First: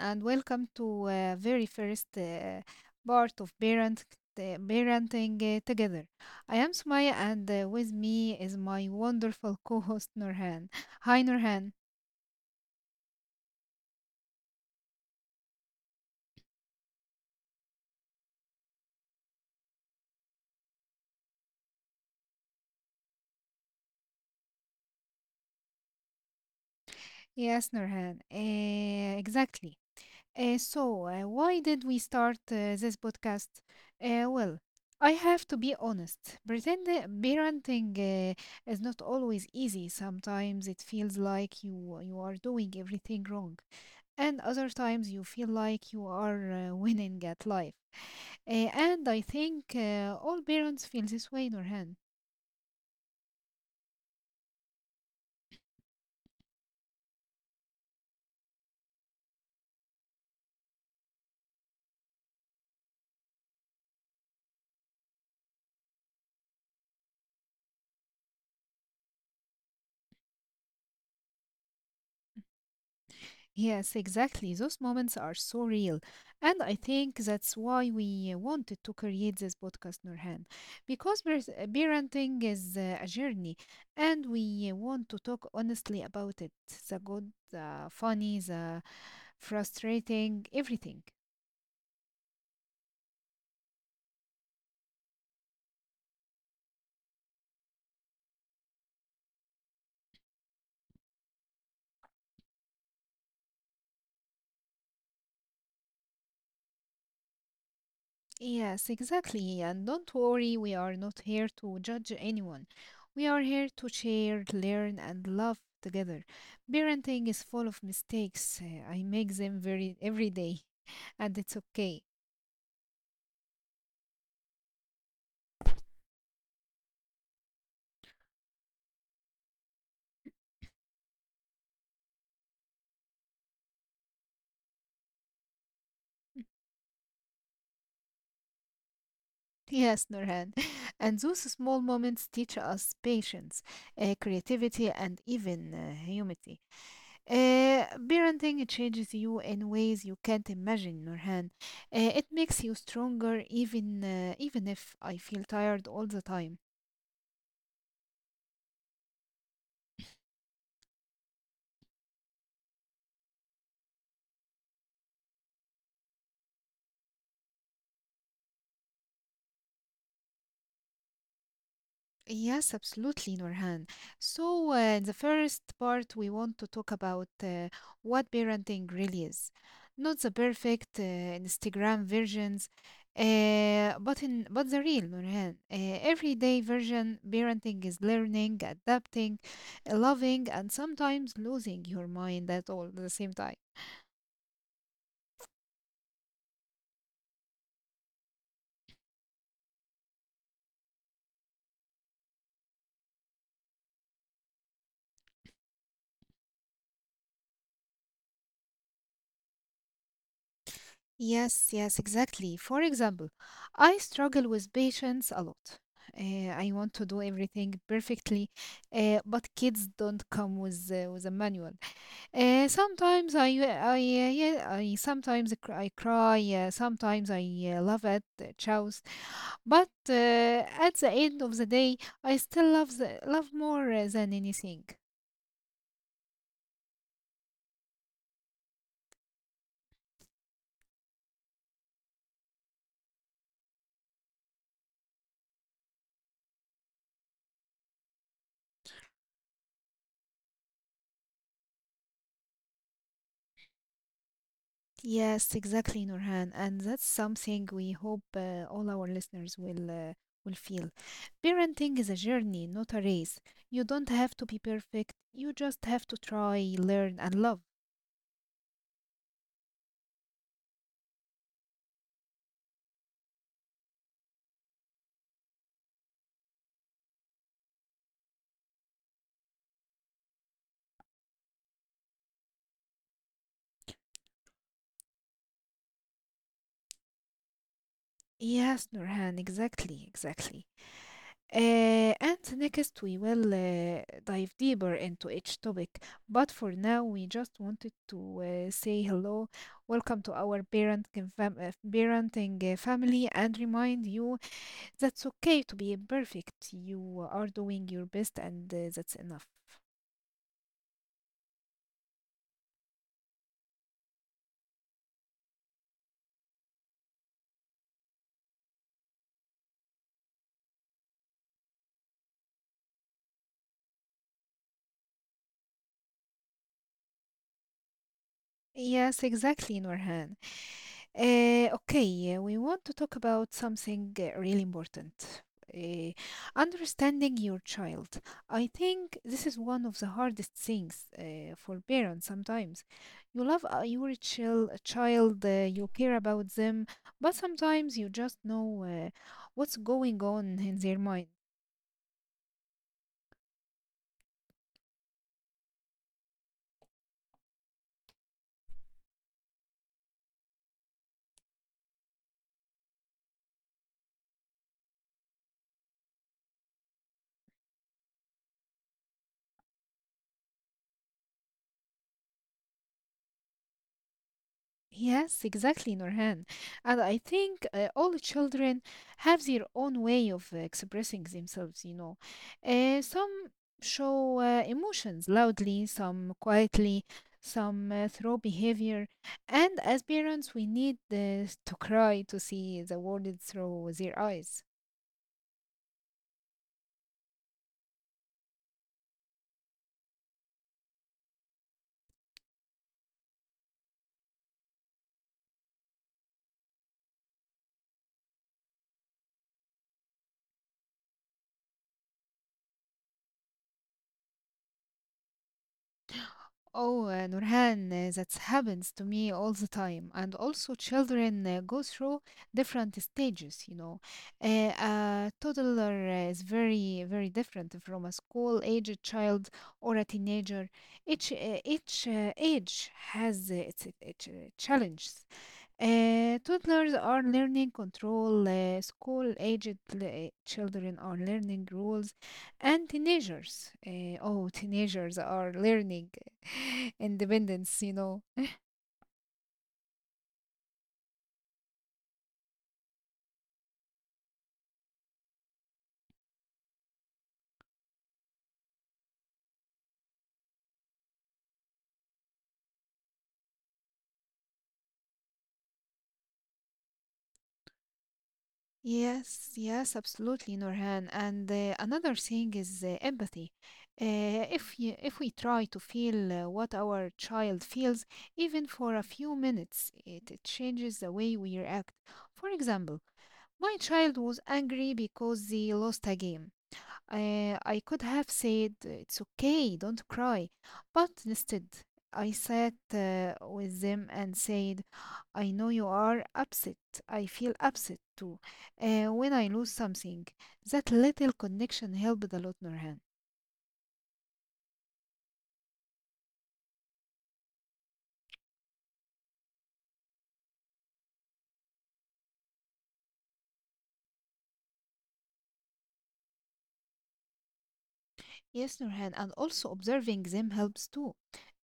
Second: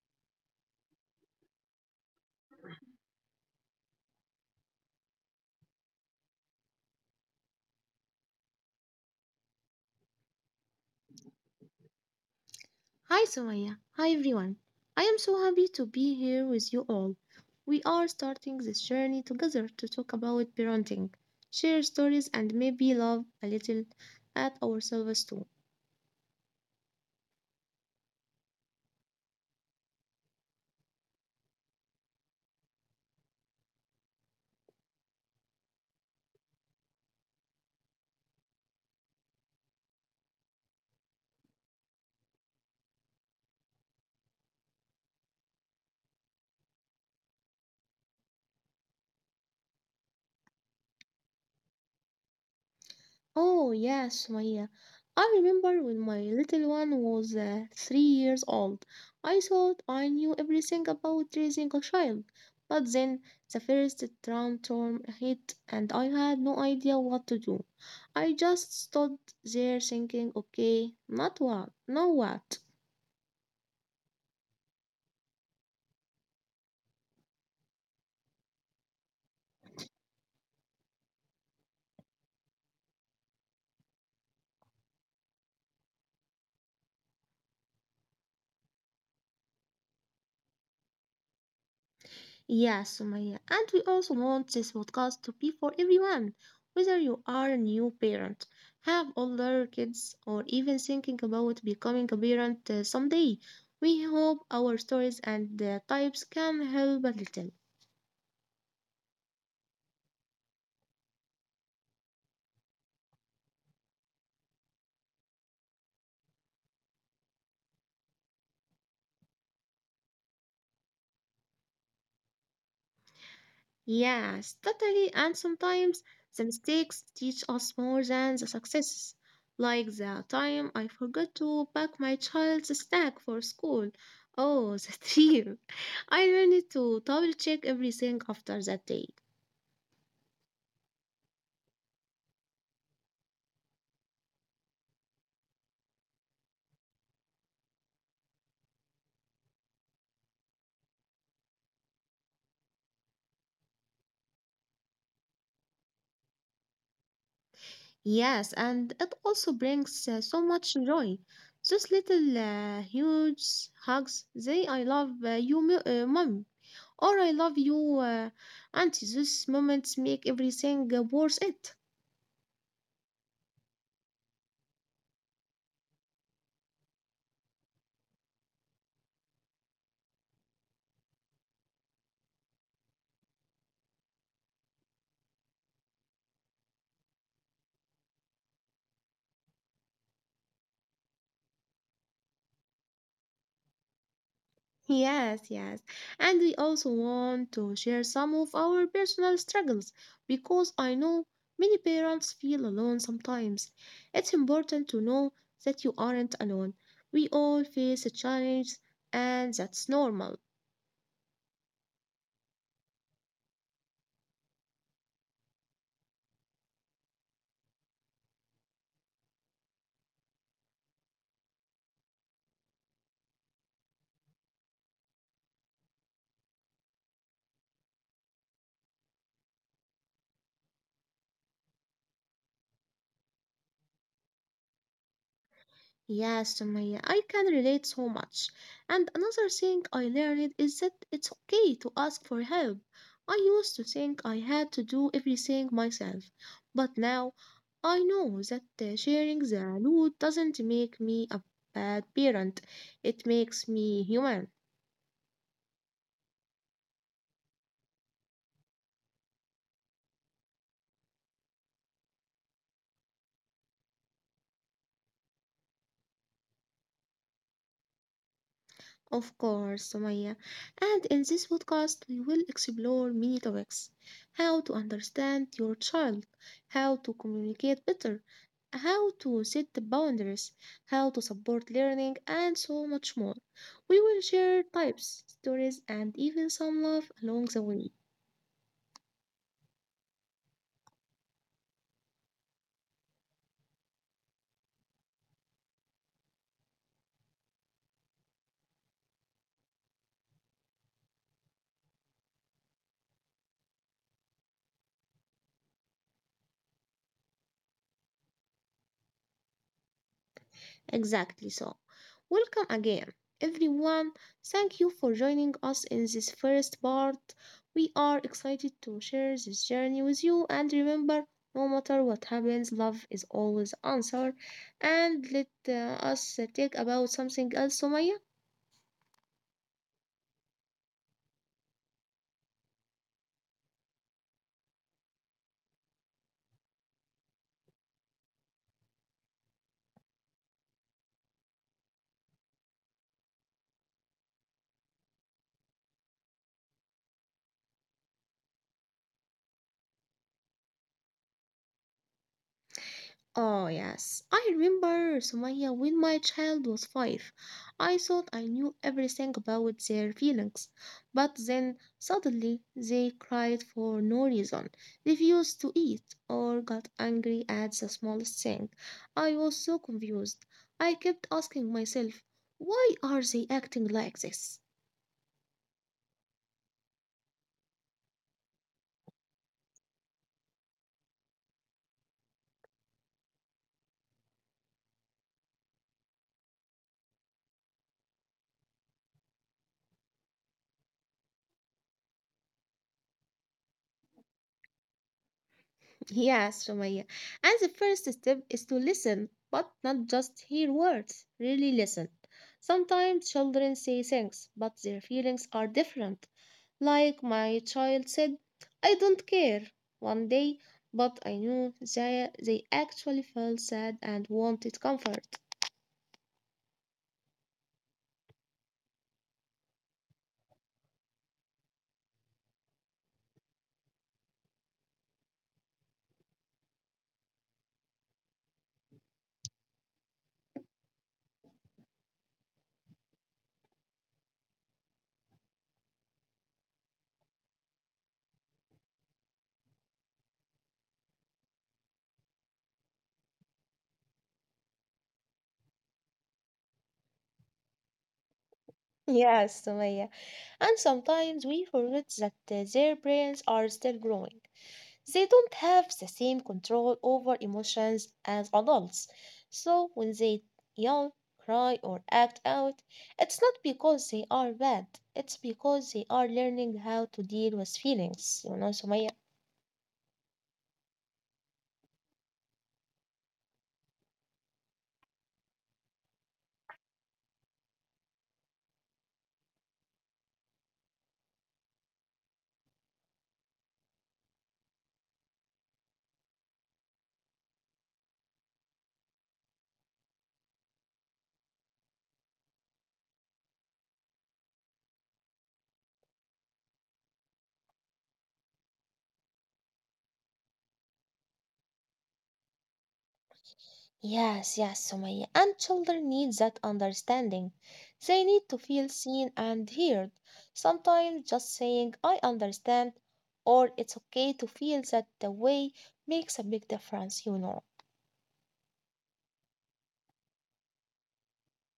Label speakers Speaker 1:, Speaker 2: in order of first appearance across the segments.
Speaker 1: and welcome to very first part of uh, parenting together. I am Sumaya, and with me is my wonderful co-host Nurhan. Hi, Nurhan.
Speaker 2: Hi Sumaya. Hi everyone. I am so happy to be here with you all. We are starting this journey together to talk about parenting, share stories, and maybe laugh a little at ourselves too.
Speaker 1: Yes, Nurhan. Exactly. So why did we start this podcast? Well, I have to be honest. Pretend parenting is not always easy. Sometimes it feels like you are doing everything wrong, and other times you feel like you are winning at life. Uh, and I think all parents feel this way, Nurhan.
Speaker 2: Oh, yes, Maya. I remember when my little one was 3 years old. I thought I knew everything about raising a child. But then the first tram storm hit and I had no idea what to do. I just stood there thinking, okay, not what, now what?
Speaker 1: Yes, exactly. Those moments are so real. And I think that's why we wanted to create this podcast, Nurhan, because parenting is a journey, and we want to talk honestly about it, the good, the funny, the frustrating, everything.
Speaker 2: Yeah, Sumaya. And we also want this podcast to be for everyone, whether you are a new parent, have older kids, or even thinking about becoming a parent someday. We hope our stories and types can help a little.
Speaker 1: Yes, exactly. And don't worry, we are not here to judge anyone. We are here to share, learn, and love together. Parenting is full of mistakes. I make them very every day, and it's okay.
Speaker 2: Yes, totally. And sometimes the mistakes teach us more than the successes. Like the time I forgot to pack my child's snack for school. Oh, the dream. I learned to double check everything after that day.
Speaker 1: Yes, Norhan. And those small moments teach us patience, creativity, and even humility. Parenting changes you in ways you can't imagine, Nurhan. It makes you stronger, even if I feel tired all the time.
Speaker 2: Yes, and it also brings so much joy. Those little huge hugs, they I love you, mom, or I love you, auntie. Those moments make everything worth it.
Speaker 1: Yes, absolutely, Nurhan. So, in the first part, we want to talk about what parenting really is. Not the perfect Instagram versions, but the real, Nurhan. Everyday version, parenting is learning, adapting, loving, and sometimes losing your mind at all at the same time.
Speaker 2: Yes, yes. And we also want to share some of our personal struggles because I know many parents feel alone sometimes. It's important to know that you aren't alone. We all face a challenge and that's normal.
Speaker 1: Yes, yes, exactly. For example, I struggle with patience a lot. I want to do everything perfectly, but kids don't come with with a manual. Sometimes I, yeah, I sometimes I cry. Sometimes I love at the chows. But at the end of the day, I still love love more than anything.
Speaker 2: Yes, Sumaya, I can relate so much. And another thing I learned is that it's okay to ask for help. I used to think I had to do everything myself, but now I know that sharing the load doesn't make me a bad parent, it makes me human.
Speaker 1: Yes, exactly, Nurhan. And that's something we hope all our listeners will feel. Parenting is a journey, not a race. You don't have to be perfect. You just have to try, learn, and love.
Speaker 2: Of course, Sumaya. And in this podcast, we will explore many topics: how to understand your child, how to communicate better, how to set the boundaries, how to support learning, and so much more. We will share types, stories, and even some love along the way.
Speaker 1: Yes, Nurhan, exactly. And next, we will dive deeper into each topic. But for now, we just wanted to say hello, welcome to our parenting family, and remind you that's okay to be imperfect. You are doing your best, and that's enough.
Speaker 2: Exactly so. Welcome again, everyone. Thank you for joining us in this first part. We are excited to share this journey with you. And remember, no matter what happens, love is always answer. And let us take about something else, Sumaya.
Speaker 1: Yes, exactly, Norhan. Okay, we want to talk about something really important. Uh, understanding your child. I think this is one of the hardest things for parents sometimes. You love child, you care about them, but sometimes you just know what's going on in their mind.
Speaker 2: Oh, yes. I remember Somalia when my child was five. I thought I knew everything about their feelings, but then suddenly they cried for no reason, refused to eat, or got angry at the smallest thing. I was so confused. I kept asking myself, why are they acting like this?
Speaker 1: Yes, exactly, Nurhan. And I think all children have their own way of expressing themselves, you know. Some show emotions loudly, some quietly, some through behavior. And as parents, we need to cry to see the world through their eyes.
Speaker 2: Yes, Sumaya. And the first step is to listen, but not just hear words, really listen. Sometimes children say things, but their feelings are different. Like my child said, I don't care one day, but I knew they actually felt sad and wanted comfort.
Speaker 1: Oh, Nurhan, that happens to me all the time. And also, children go through different stages, you know. A toddler is very, very different from a school-aged child or a teenager. Each age has its challenges. Toddlers are learning control, children are learning rules, and teenagers, teenagers are learning independence, you know.
Speaker 2: Yes, Sumaya. And sometimes we forget that their brains are still growing. They don't have the same control over emotions as adults. So when they yell, cry, or act out, it's not because they are bad. It's because they are learning how to deal with feelings, you know, Sumaya.
Speaker 1: Yes, absolutely, Norhan. And another thing is empathy. If we try to feel what our child feels, even for a few minutes, it changes the way we react. For example, my child was angry because they lost a game. I could have said, "It's okay, don't cry." But instead, I sat with them and said, "I know you are upset. I feel upset too. When I lose something," that little connection helped a lot, Nurhan.
Speaker 2: Yes, yes, Sumaya. And children need that understanding. They need to feel seen and heard. Sometimes just saying, I understand, or it's okay to feel that the way makes a big difference, you know.
Speaker 1: Yes, Nurhan, and also observing them helps too.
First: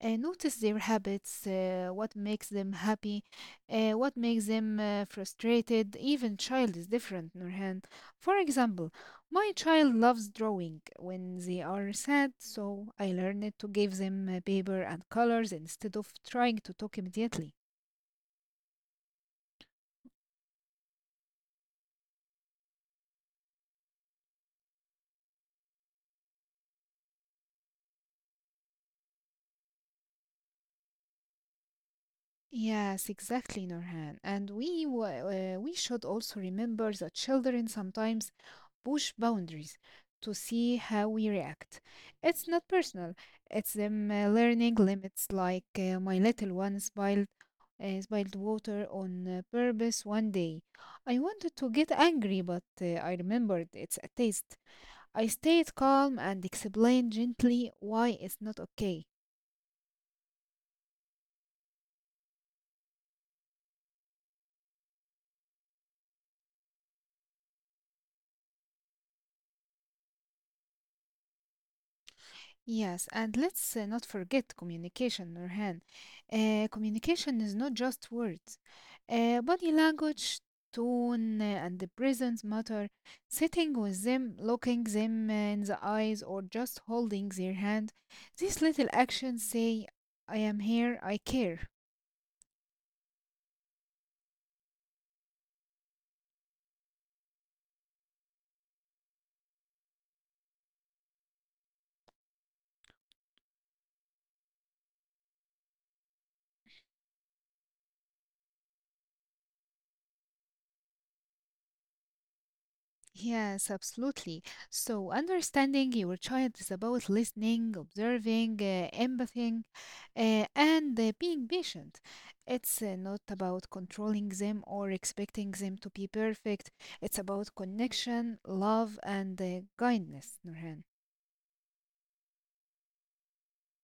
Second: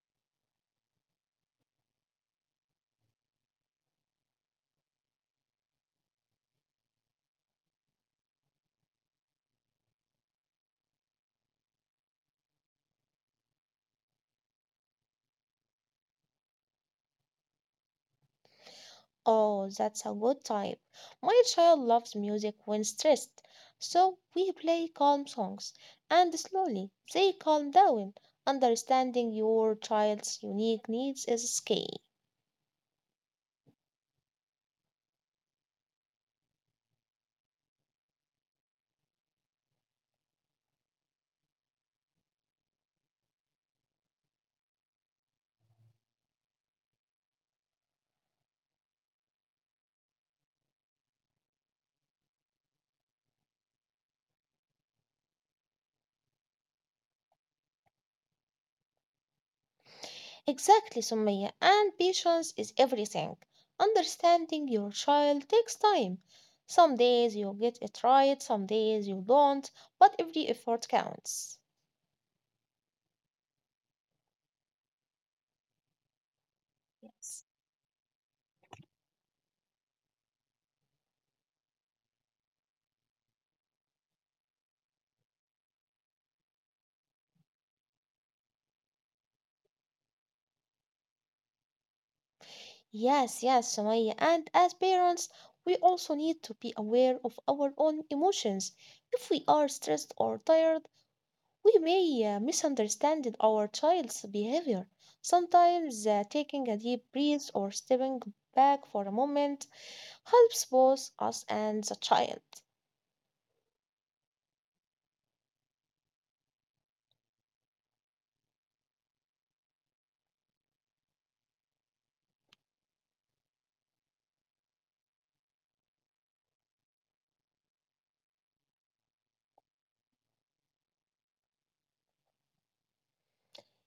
Speaker 1: Notice their habits, what makes them happy, what makes them frustrated. Even child is different, Nurhan. For example, my child loves drawing when they are sad, so I learned to give them paper and colors instead of trying to talk immediately.
Speaker 2: Oh, that's a good type. My child loves music when stressed, so we play calm songs, and slowly they calm down. Understanding your child's unique needs is key.
Speaker 1: Yes, exactly, Nurhan. And we should also remember that children sometimes push boundaries to see how we react. It's not personal. It's them learning limits, like my little one spilled water on purpose one day. I wanted to get angry, but I remembered it's a taste. I stayed calm and explained gently why it's not okay.
Speaker 2: Exactly, Sumaya. And patience is everything. Understanding your child takes time. Some days you get it right, some days you don't, but every effort counts.
Speaker 1: Yes, and let's not forget communication, Nurhan. Communication is not just words. Body language, tone, and the presence matter. Sitting with them, looking them in the eyes, or just holding their hand. These little actions say, "I am here, I care."
Speaker 2: Yes, yes, Sumaya. And as parents, we also need to be aware of our own emotions. If we are stressed or tired, we may misunderstand our child's behavior. Sometimes taking a deep breath or stepping back for a moment helps both us and the child.
Speaker 1: Yes, absolutely. So, understanding your child is about listening, observing, empathying, and being patient. It's not about controlling them or expecting them to be perfect. It's about connection, love, and kindness, Nurhan.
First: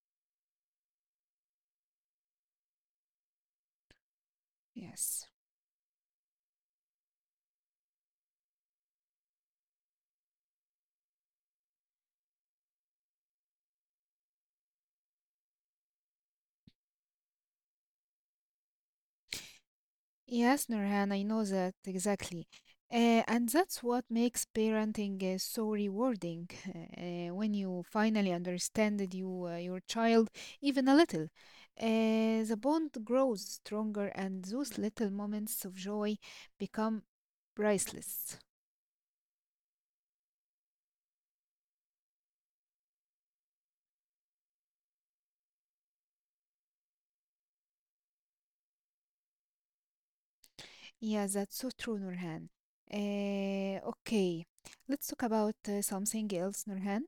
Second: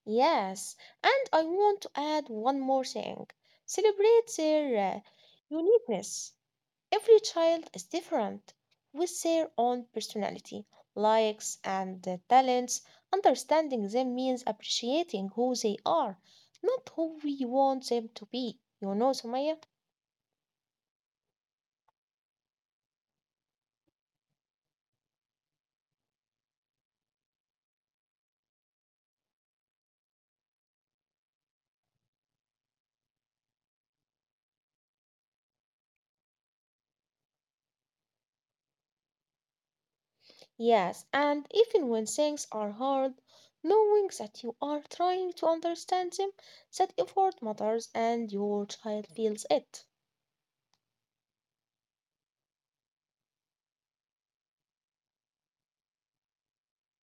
Speaker 2: Yes, and I want to add one more thing. Celebrate their
Speaker 1: Yes.
Speaker 2: uniqueness. Every child is different with their own personality, likes, and talents. Understanding them means appreciating who they are, not who we want them to be. You know, Sumaya?
Speaker 1: Yes, Nurhan, I know that exactly. And that's what makes parenting so rewarding. When you finally understand your child, even a little, the bond grows stronger, and those little moments of joy become priceless.
Speaker 2: Yes, and even when things are hard, knowing that you are trying to understand them, that effort matters and your child feels it.
Speaker 1: Yeah, that's so true, Nurhan. Okay, let's talk about something else, Nurhan.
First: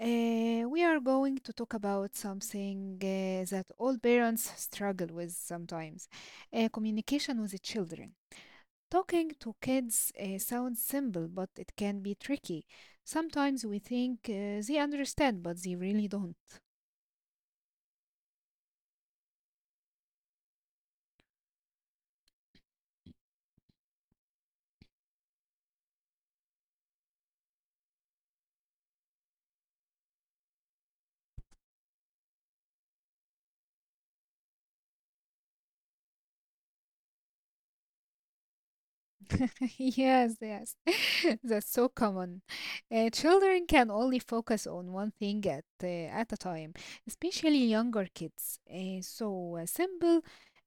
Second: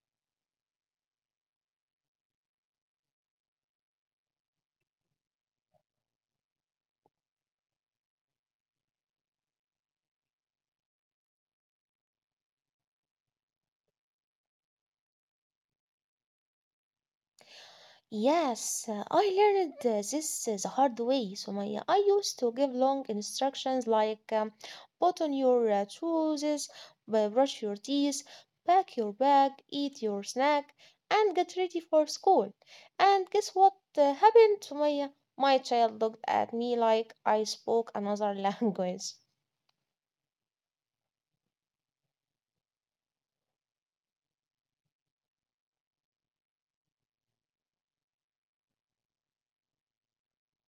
Speaker 1: We are going to talk about something that all parents struggle with sometimes, communication with the children. Talking to kids sounds simple, but it can be tricky. Sometimes we think they understand, but they really don't.
Speaker 2: Yes, I learned this the hard way. I used to give long instructions like put on your shoes, brush your teeth, pack your bag, eat your snack, and get ready for school. And guess what happened to my child looked at me like I spoke another language.
Speaker 1: Yes, yes. That's so common. Children can only focus on one thing at at a time, especially younger kids. So simple,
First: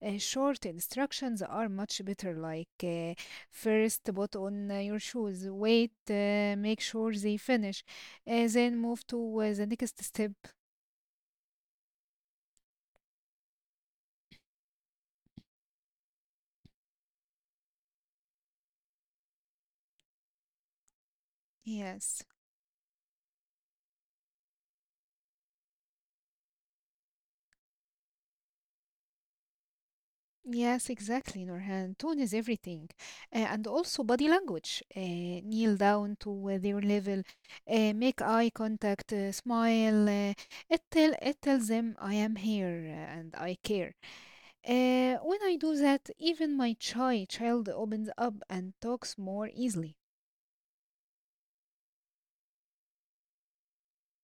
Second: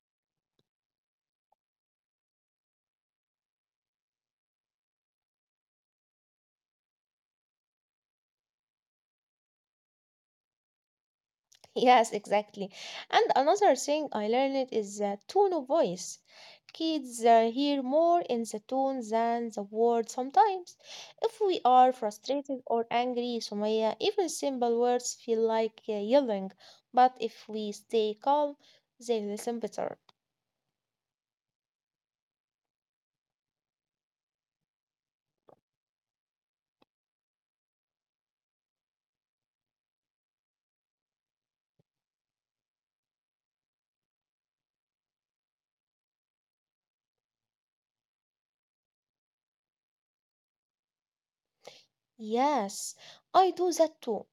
Speaker 1: short instructions are much better. Like first, put on your shoes. Wait, make sure they finish, then move to the next step.
Speaker 2: Yes, exactly. And another thing I learned is the tone of voice. Kids hear more in the tone than the words sometimes. If we are
Speaker 1: Yes.
Speaker 2: frustrated or angry, Sumaya, even simple words feel like yelling. But if we stay calm, they listen better.
Speaker 1: Yes, exactly, Nurhan. Tone is everything. And also body language. Kneel down to their level, make eye contact, smile. It tells them I am here and I care. When I do that, even my shy child opens up and talks more easily.
Speaker 2: Yes, I do that too.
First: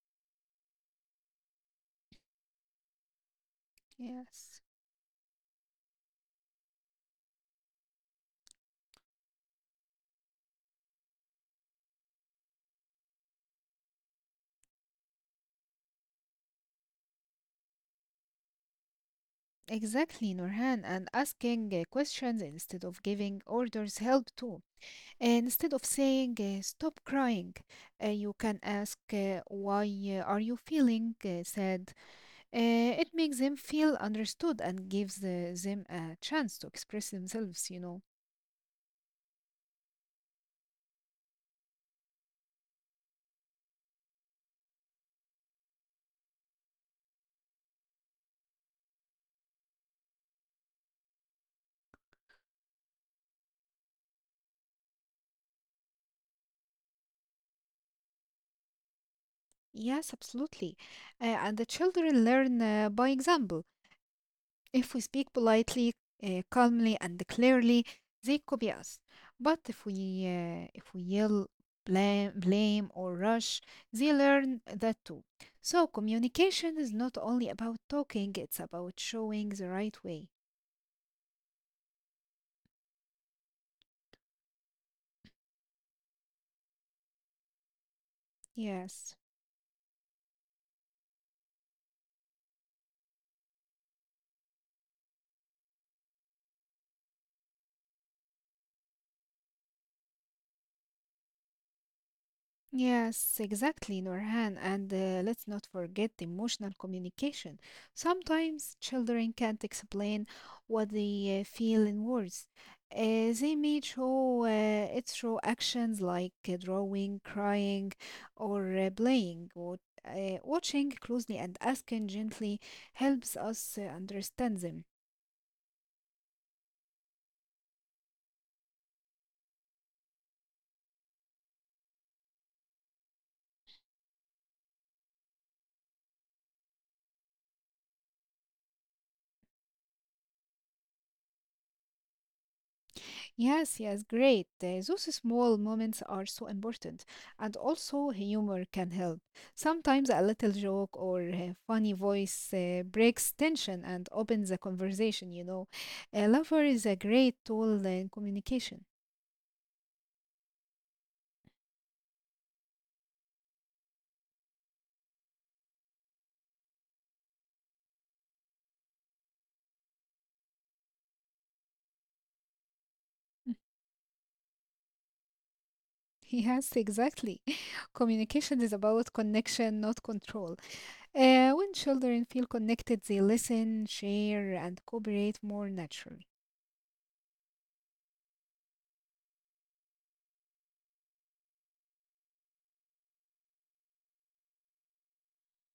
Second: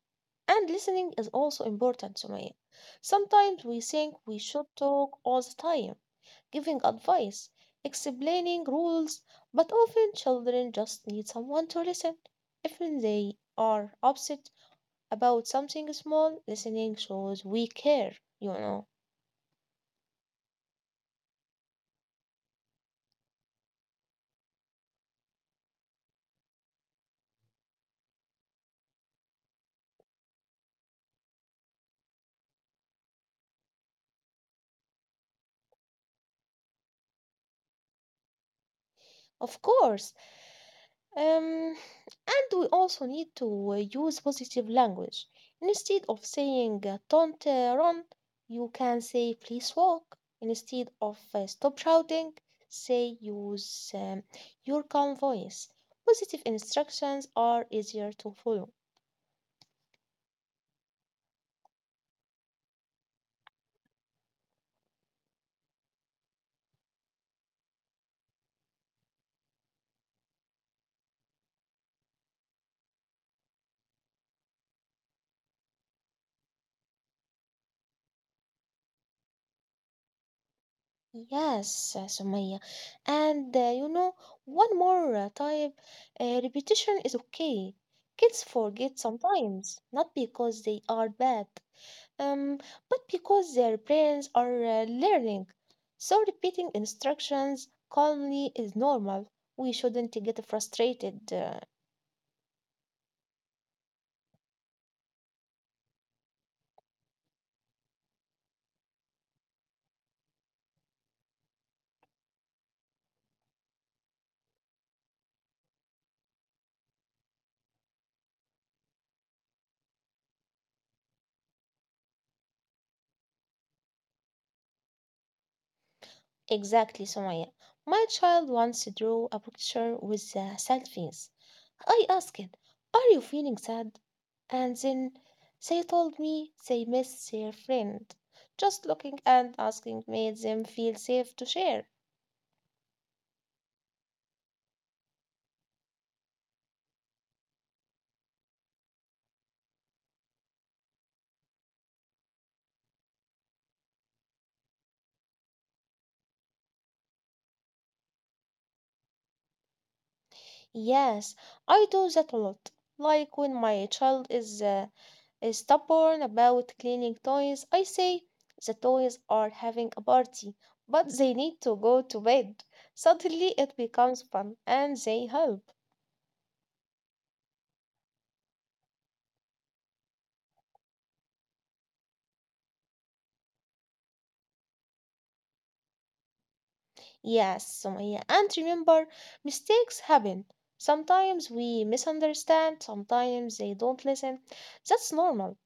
Speaker 2: And listening is also important, Sumaya. Sometimes we think we
Speaker 1: Yes.
Speaker 2: should talk all the time giving advice, explaining rules, but often children just need someone to listen. If they are upset about something small, listening shows we care, you know.
Speaker 1: Exactly, Nurhan. And asking questions instead of giving orders help too. And instead of saying, "stop crying," you can ask, "why are you feeling sad?" It makes them feel understood and gives them a chance to express themselves, you know.
Speaker 2: Of course. Um, and we also need to use positive language. Instead of saying don't run, you can say please walk. Instead of stop shouting, say use your calm voice. Positive instructions are easier to follow.
Speaker 1: Yes, absolutely. And the children learn by example. If we speak politely, calmly, and clearly, they copy us. But if we yell, blame, or rush, they learn that too. So communication is not only about talking; it's about showing the right way.
Speaker 2: Yes, Sumaya. And you know, one more type: repetition is okay. Kids forget
Speaker 1: Yes.
Speaker 2: sometimes, not because they are bad, um, but because their brains are learning. So repeating instructions calmly is normal. We shouldn't get frustrated.
Speaker 1: Yes, exactly, Norhan. And let's not forget emotional communication. Sometimes children can't explain what they feel in words. They may show it through actions like drawing, crying, or playing. Watching closely and asking gently helps us understand them.
Speaker 2: Exactly, Sumaya. My child once drew a picture with selfies. I asked, are you feeling sad? And then they told me they miss their friend. Just looking and asking made them feel safe to share.
Speaker 1: Yes, yes, great. Those small moments are so important. And also, humor can help. Sometimes a little joke or a funny voice breaks tension and opens the conversation, you know. A lover is a great tool in communication.
Speaker 2: Yes, I do that a lot. Like when my child is, stubborn about cleaning toys, I say, the toys are having a party, but they need to go to bed. Suddenly it becomes fun and they help.
Speaker 1: Yes, exactly. Communication is about connection, not control. When children feel connected, they listen, share, and cooperate more naturally.
Speaker 2: Yes, Sumaya. And remember, mistakes happen. Sometimes we misunderstand, sometimes they don't listen. That's normal.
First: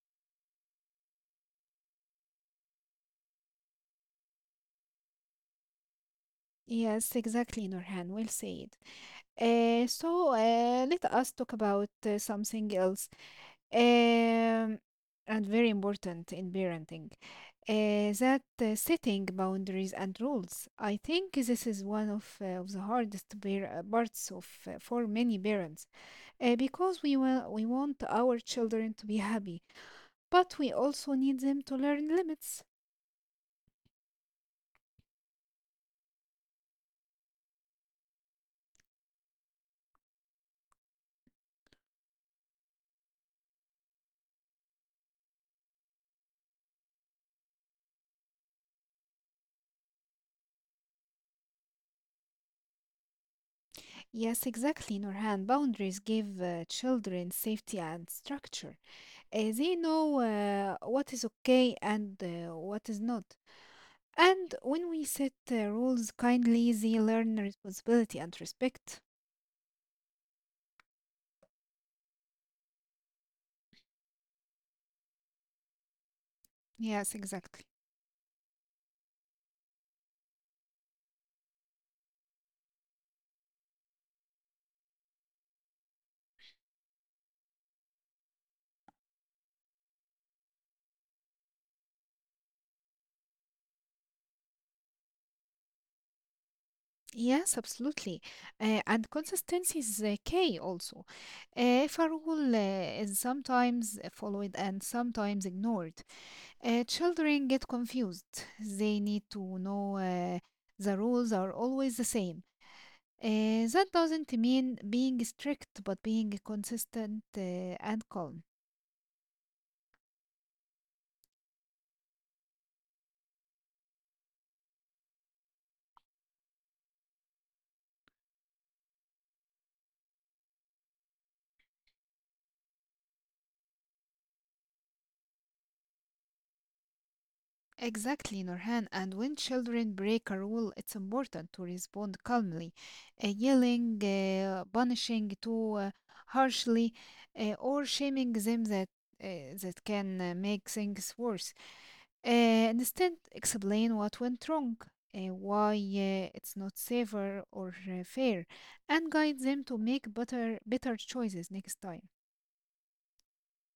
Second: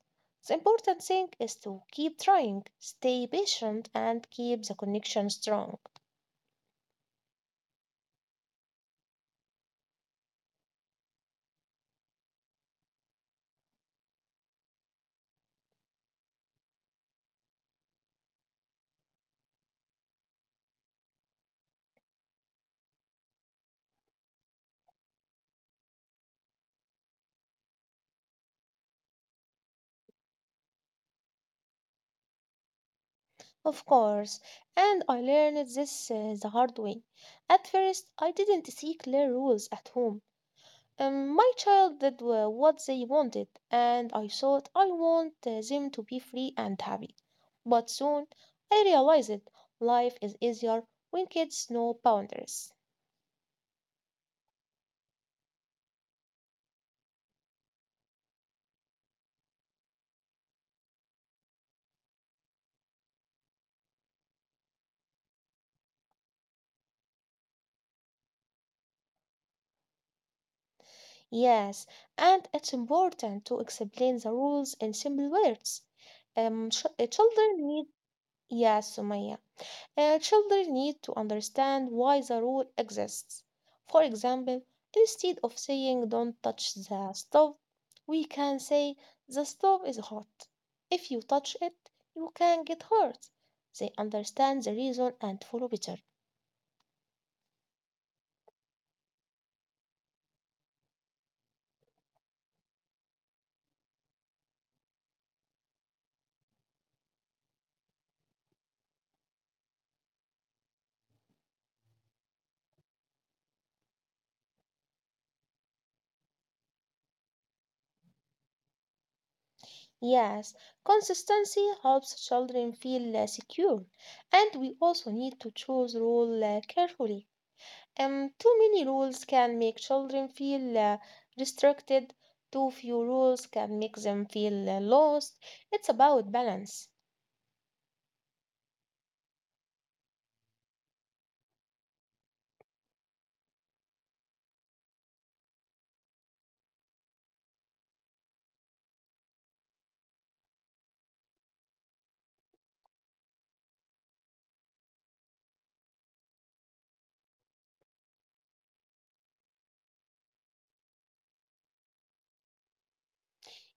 Speaker 2: The important thing is to keep trying, stay patient, and keep the connection strong.
Speaker 1: Yes, exactly, Nurhan. Well said. So let us talk about something else, um, and very important in parenting, that setting boundaries and rules. I think this is one of the hardest parts of for many parents, we want our children to be happy, but we also need them to learn limits.
Speaker 2: Of course, and I learned this the hard way. At first, I didn't see clear rules at home. My child did what they wanted, and I thought I want them to be free and happy. But soon I realized it. Life is easier when kids know boundaries.
Speaker 1: Yes, exactly, Nurhan. Boundaries give children safety and structure. They know what is okay and what is not. And when we set rules kindly, they learn responsibility and respect.
Speaker 2: Yes, and it's important to explain the rules in simple words.
Speaker 1: Yes,
Speaker 2: Children
Speaker 1: exactly.
Speaker 2: need, yes, Sumaya. Children need to understand why the rule exists. For example, instead of saying don't touch the stove, we can say the stove is hot. If you touch it, you can get hurt. They understand the reason and follow better.
Speaker 1: Yes, absolutely. And consistency is key also. If a rule is sometimes followed and sometimes ignored, children get confused. They need to know the rules are always the same. That doesn't mean being strict, but being consistent and calm.
Speaker 2: Yes, consistency helps children feel secure, and we also need to choose rule carefully. Too many rules can make children feel restricted. Too few rules can make them feel lost. It's about balance.
Speaker 1: Exactly, Norhan. And when children break a rule, it's important to respond calmly. Yelling, punishing too harshly, or shaming them, that can make things worse. Instead, explain what went wrong, why it's not safer or fair, and guide them to make better choices next time.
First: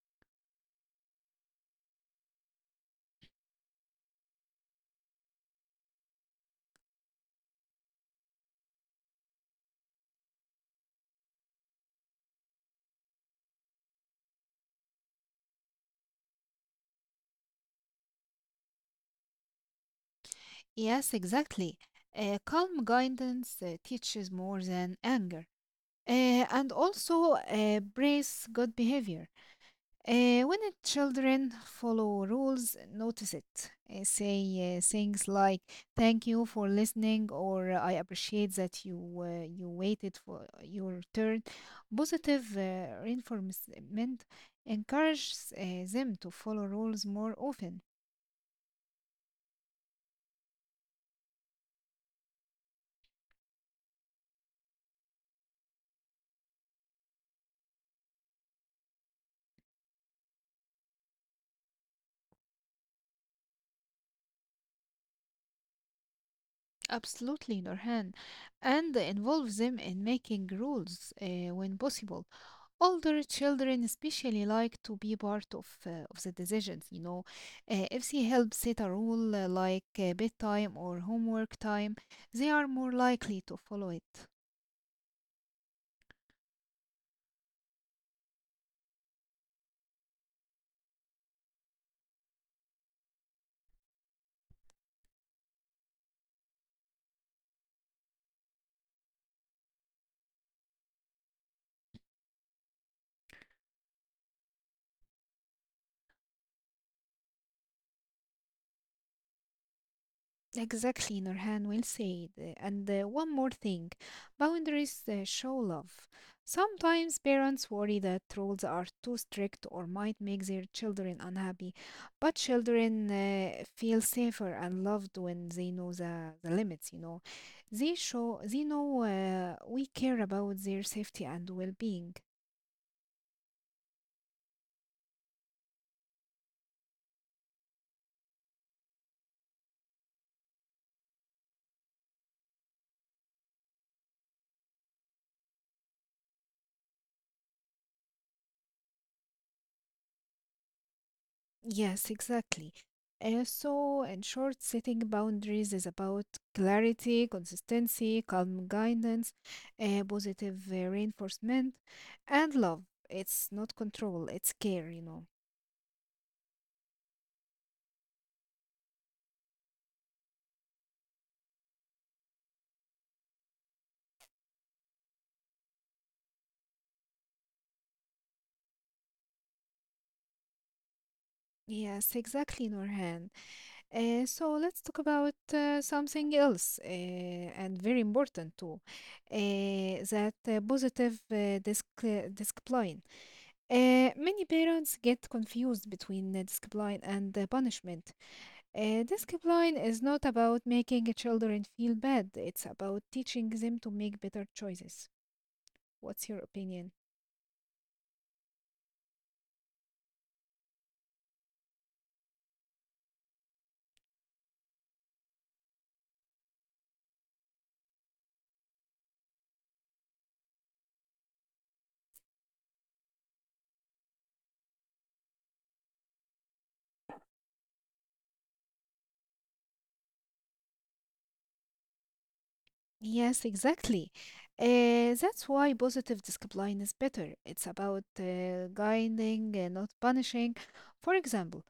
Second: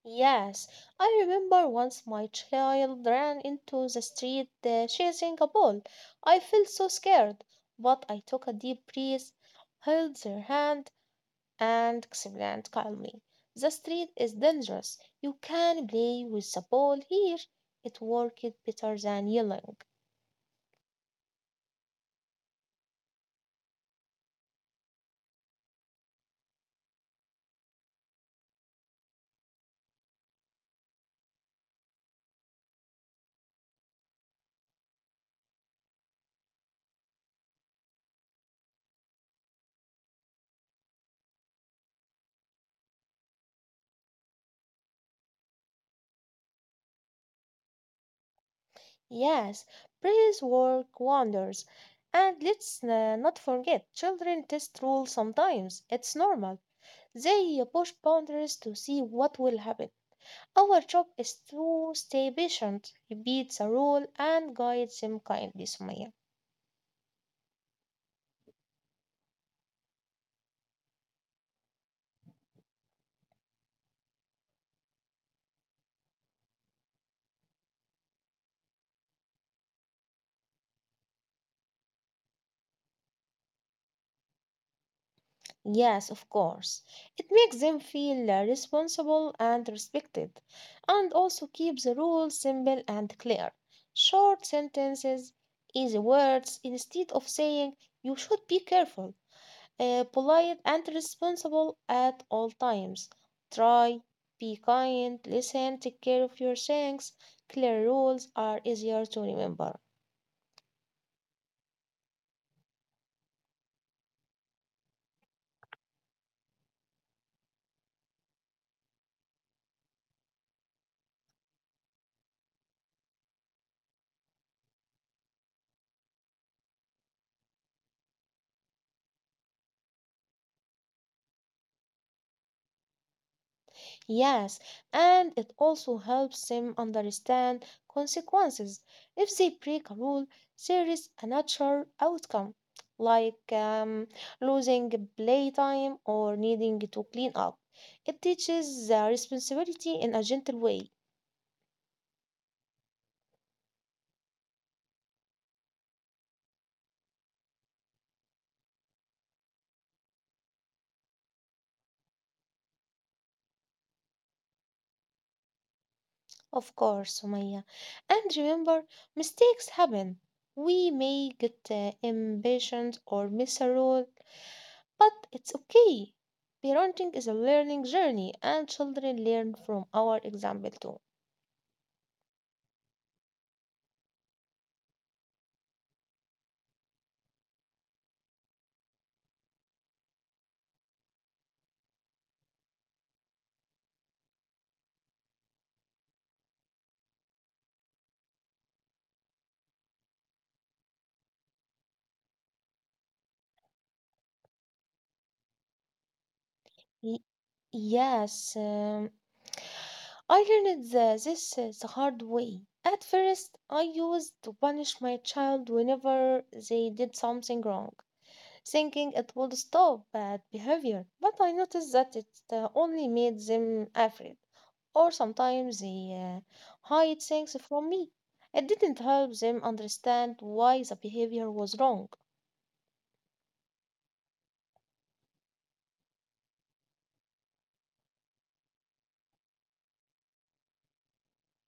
Speaker 2: Yes, I remember once my child ran into the street chasing a ball. I felt so scared, but I took a deep breath, held their hand, and explained calmly. The street is dangerous. You can play with the ball here. It worked better than yelling.
Speaker 1: Yes, exactly. Calm guidance teaches more than anger. And also brace good behavior. When the children follow rules, notice it. Say things like "Thank you for listening" or "I appreciate that you waited for your turn." Positive reinforcement encourages them to follow rules more often.
Speaker 2: Yes, praise work wonders. And let's not forget, children test rules sometimes. It's normal. They push boundaries to see what will happen. Our job is to stay patient, repeat the rule, and guide them kindly, Sumaya.
Speaker 1: Absolutely, Norhan, and involve them in making rules when possible. Older children especially like to be part of the decisions, you know. If they help set a rule like bedtime or homework time, they are more likely to follow it.
Speaker 2: Yes, of course. It makes them feel responsible and respected, and also keeps the rules simple and clear. Short sentences, easy words, instead of saying you should be careful, polite and responsible at all times. Try, be kind, listen, take care of your things. Clear rules are easier to remember.
Speaker 1: Exactly, Nurhan, well said. And one more thing, boundaries show love. Sometimes parents worry that rules are too strict or might make their children unhappy, but children feel safer and loved when they know the limits, you know. They show they know we care about their safety and well-being.
Speaker 2: Yes, and it also helps them understand consequences. If they break a rule, there is a natural outcome, like losing playtime or needing to clean up. It teaches responsibility in a gentle way,
Speaker 1: Yes, exactly. So, in short, setting boundaries is about clarity, consistency, calm guidance, positive reinforcement, and love. It's not control, it's care, you know.
Speaker 2: of course, Sumaya. And remember, mistakes happen. We may get impatient or miss a rule, but it's okay. Parenting is a learning journey, and children learn from our example too.
Speaker 1: Yes, exactly, Norhan. So, let's talk about something else, and very important too, uh, that positive discipline. Many parents get confused between discipline and punishment. Discipline is not about making children feel bad, it's about teaching them to make better choices. What's your opinion?
Speaker 2: Y- yes, I learned this the hard way. At first, I used to punish my child whenever they did something wrong, thinking it would stop bad behavior, but I noticed that it only made them afraid, or sometimes they hide things from me. It didn't help them understand why the behavior was wrong.
Speaker 1: Yes, exactly. That's why positive discipline is better. It's about guiding and not punishing. For example,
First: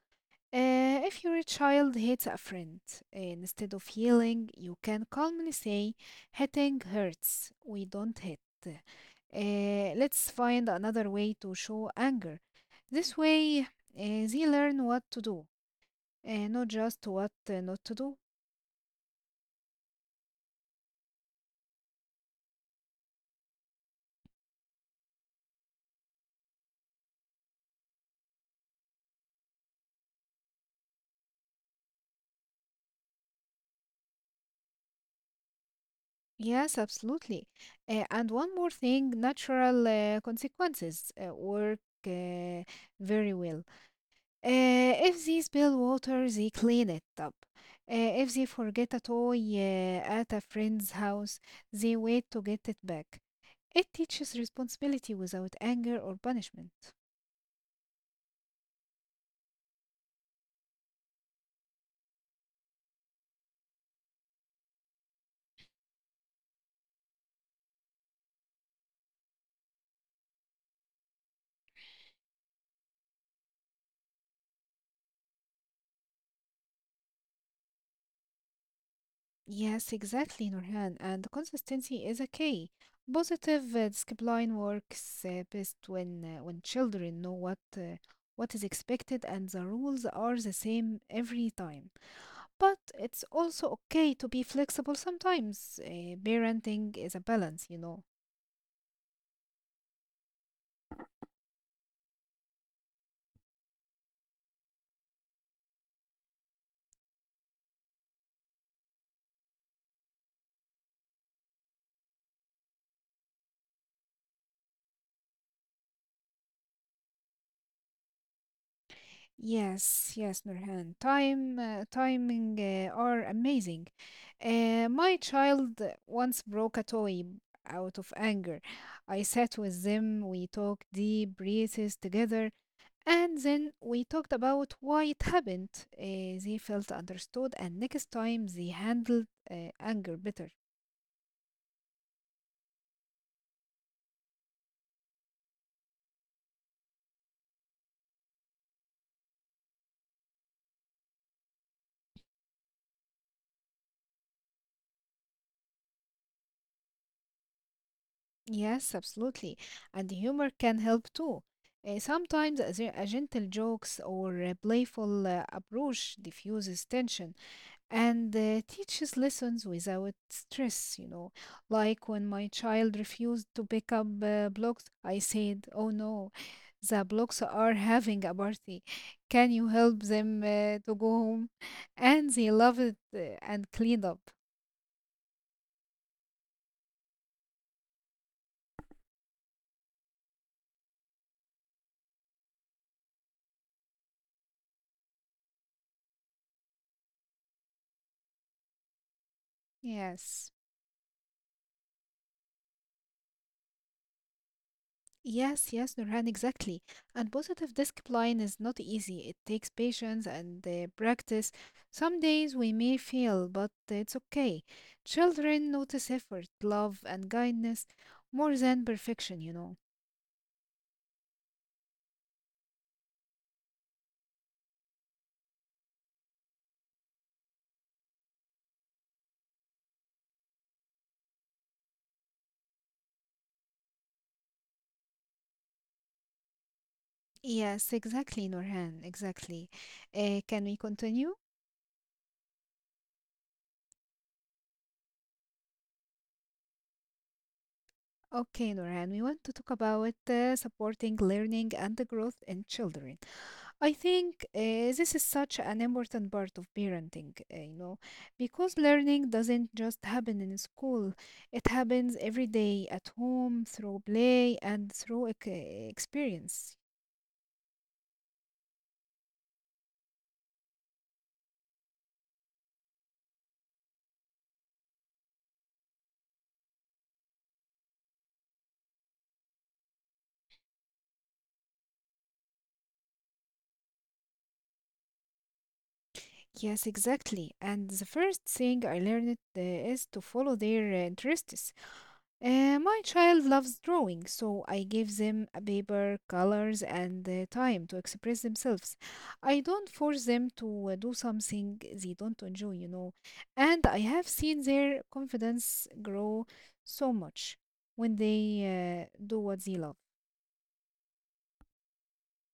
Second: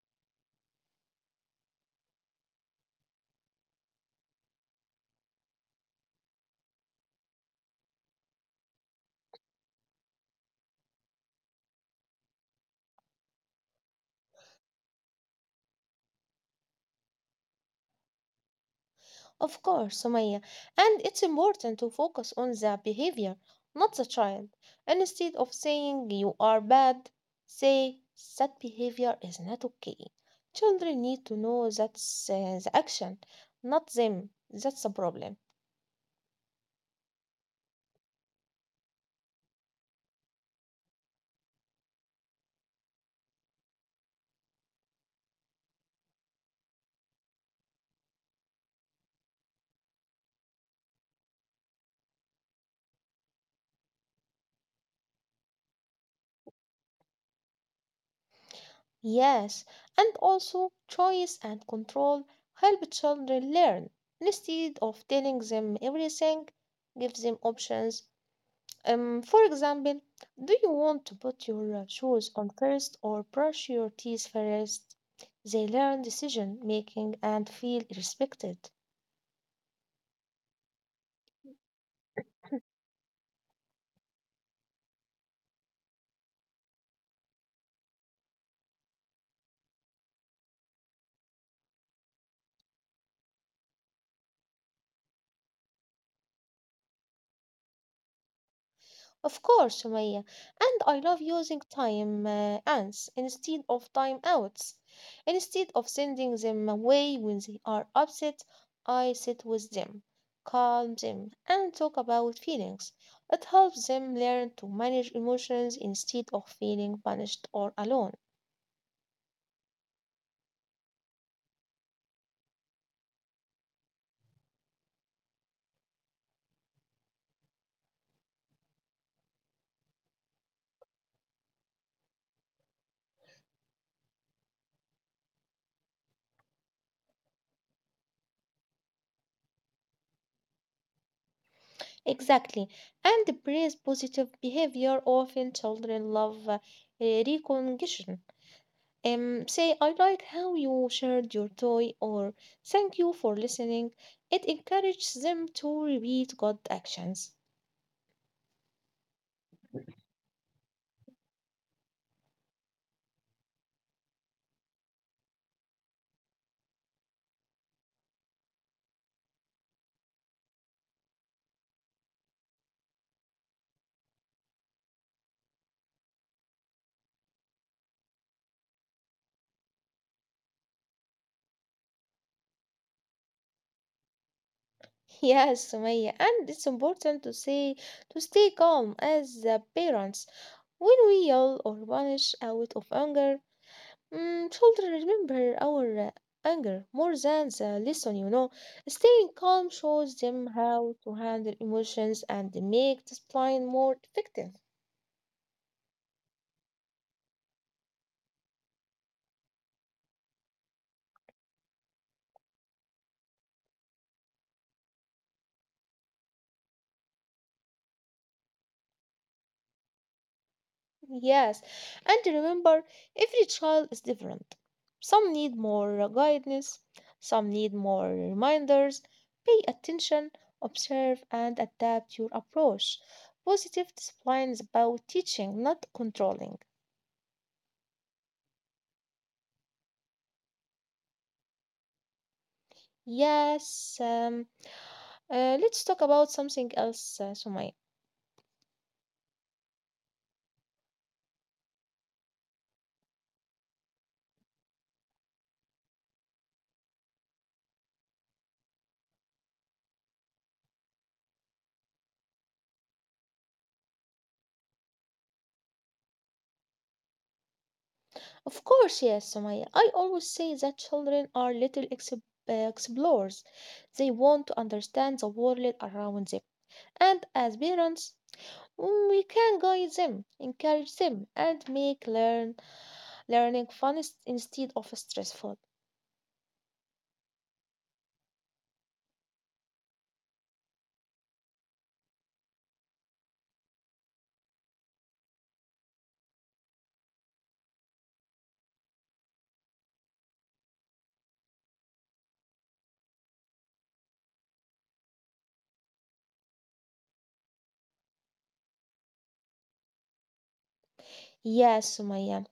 Speaker 1: If your child hits a friend, instead of yelling, you can calmly say, "Hitting hurts. We don't hit. Let's find another way to show anger." This way, they learn what to do, not just what not to do.
Speaker 2: Of course, Sumaya, and it's important to focus on the behavior, not the child. Instead of saying you are bad, say that behavior is not okay. Children need to know that's the action, not them. That's the problem.
Speaker 1: Yes, absolutely. And one more thing, natural consequences work uh, very well. If they spill water, they clean it up. If they forget a toy at a friend's house, they wait to get it back. It teaches responsibility without anger or punishment.
Speaker 2: Yes, and also choice and control help children learn. Instead of telling them everything, give them options. For example, do you want to put your shoes on first or brush your teeth first? They learn decision making and feel respected.
Speaker 1: Yes, exactly, Nurhan. And consistency is a key. Positive discipline works best when children know what is expected and the rules are the same every time. But it's also okay to be flexible sometimes. Parenting is a balance, you know.
Speaker 2: Of course, Sumaya, and I love using time ants instead of time outs. Instead of sending them away when they are upset, I sit with them, calm them, and talk about feelings. It helps them learn to manage emotions instead of feeling punished or alone.
Speaker 1: Yes, yes, Nurhan. Timing are amazing. My child once broke a toy out of anger. I sat with them, we took deep breaths together, and then we talked about why it happened. They felt understood, and next time they handled anger better.
Speaker 2: Exactly, and praise positive behavior. Often children love recognition. Say, I like how you shared your toy, or thank you for listening. It encourages them to repeat good actions.
Speaker 1: Yes, absolutely. And humor can help too. Sometimes a gentle jokes or a playful approach diffuses tension and teaches lessons without stress, you know. Like when my child refused to pick up blocks, I said, "Oh no, the blocks are having a party. Can you help them to go home?" And they loved it and cleaned up.
Speaker 2: Yes, Sumaya, and it's important to say to stay calm as the parents. When we yell or punish out of anger, children remember our anger more than the lesson, you know. Staying calm shows them
Speaker 1: Yes.
Speaker 2: how to handle emotions and make discipline more effective.
Speaker 1: Yes, yes, Nurhan, exactly. And positive discipline is not easy. It takes patience and practice. Some days we may fail, but it's okay. Children notice effort, love, and kindness more than perfection, you know.
Speaker 2: Yes, and remember, every child is different. Some need more guidance, some need more reminders. Pay attention, observe, and adapt your approach. Positive discipline is about teaching, not controlling.
Speaker 1: Yes, exactly, Nurhan, exactly. Can we continue?
Speaker 2: Yes, um, let's talk about something else, Sumaya.
Speaker 1: Okay, Nurhan, we want to talk about supporting learning and the growth in children. I think this is such an important part of parenting, you know, because learning doesn't just happen in school. It happens every day at home, through play, and through experience.
Speaker 2: Of course, yes, Sumaya. I always say that children are little explorers. They want to understand the world around them. And as parents, we can guide them, encourage them, and make learning fun instead of stressful.
Speaker 1: Yes, exactly. And the first thing I learned is to follow their interests. My child loves drawing, so I give them a paper, colors, and time to express themselves. I don't force them to do something they don't enjoy, you know. And I have seen their confidence grow so much when they do what they love.
Speaker 2: Yes, Sumaya.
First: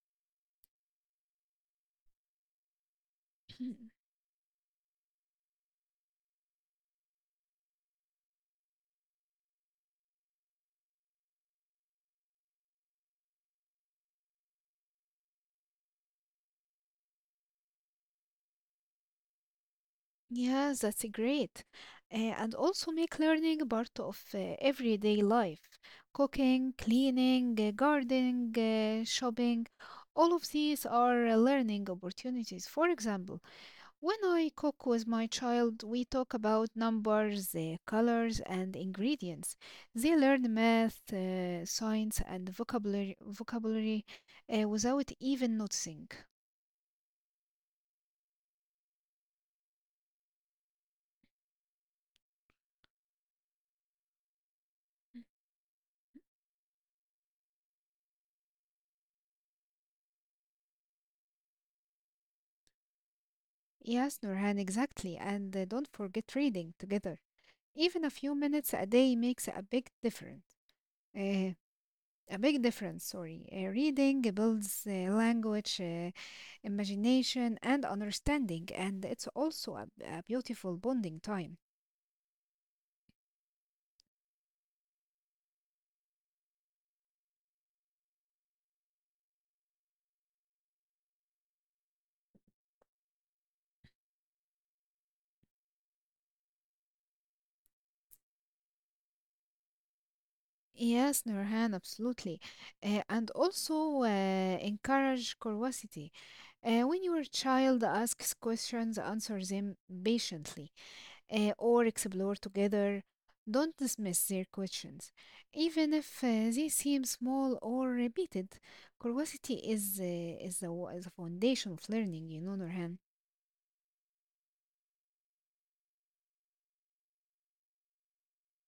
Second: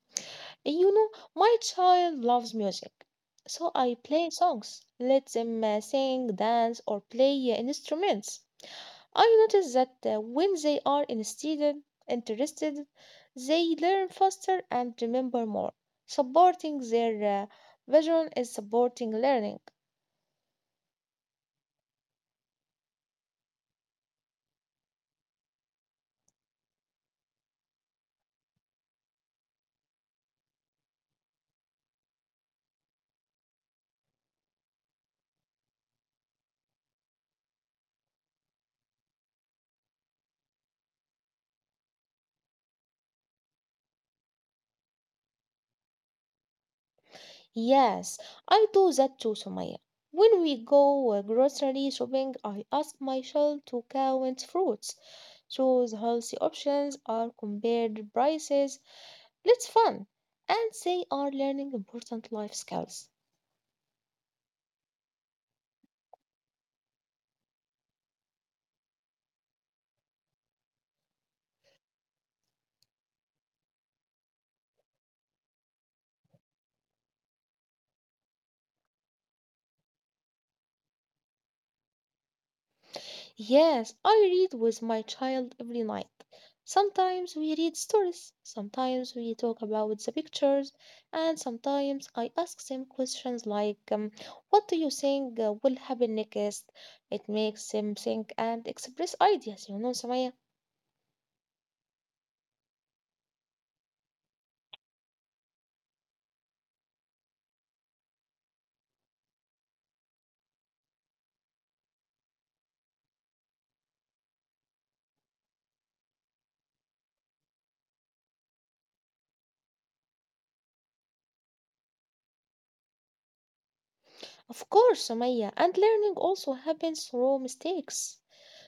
Speaker 2: You know, my child loves music, so I play songs, let them sing, dance, or play instruments. I notice that when they are instead interested, they learn faster and remember more. Supporting their vision is supporting learning.
Speaker 1: Yes, that's great. And also make learning part of everyday life. Cooking, cleaning, gardening, shopping, all of these are learning opportunities. For example, when I cook with my child, we talk about numbers, colors, and ingredients. They learn math, science, and vocabulary without even noticing.
Speaker 2: Yes, I do that too, Sumaya. When we go grocery shopping, I ask myself to count fruits, choose healthy options, or compare the prices. It's fun, and they are learning important life skills.
Speaker 1: Yes, Nurhan, exactly. And don't forget reading together. Even a few minutes a day makes a big difference. Uh, sorry. Reading builds language, imagination, and understanding, and it's also a beautiful bonding time.
Speaker 2: Yes, I read with my child every night. Sometimes we read stories, sometimes we talk about the pictures, and sometimes I ask them questions like, what do you think will happen next? It makes them think and express ideas, you know, Samaya.
Speaker 1: Yes, Nurhan, absolutely. And also encourage curiosity. When your child asks questions, answer them patiently, or explore together. Don't dismiss their questions. Even if they seem small or repeated, curiosity is the foundation of learning, you know, Nurhan.
Speaker 2: Of course, Samaya, and learning also happens through mistakes.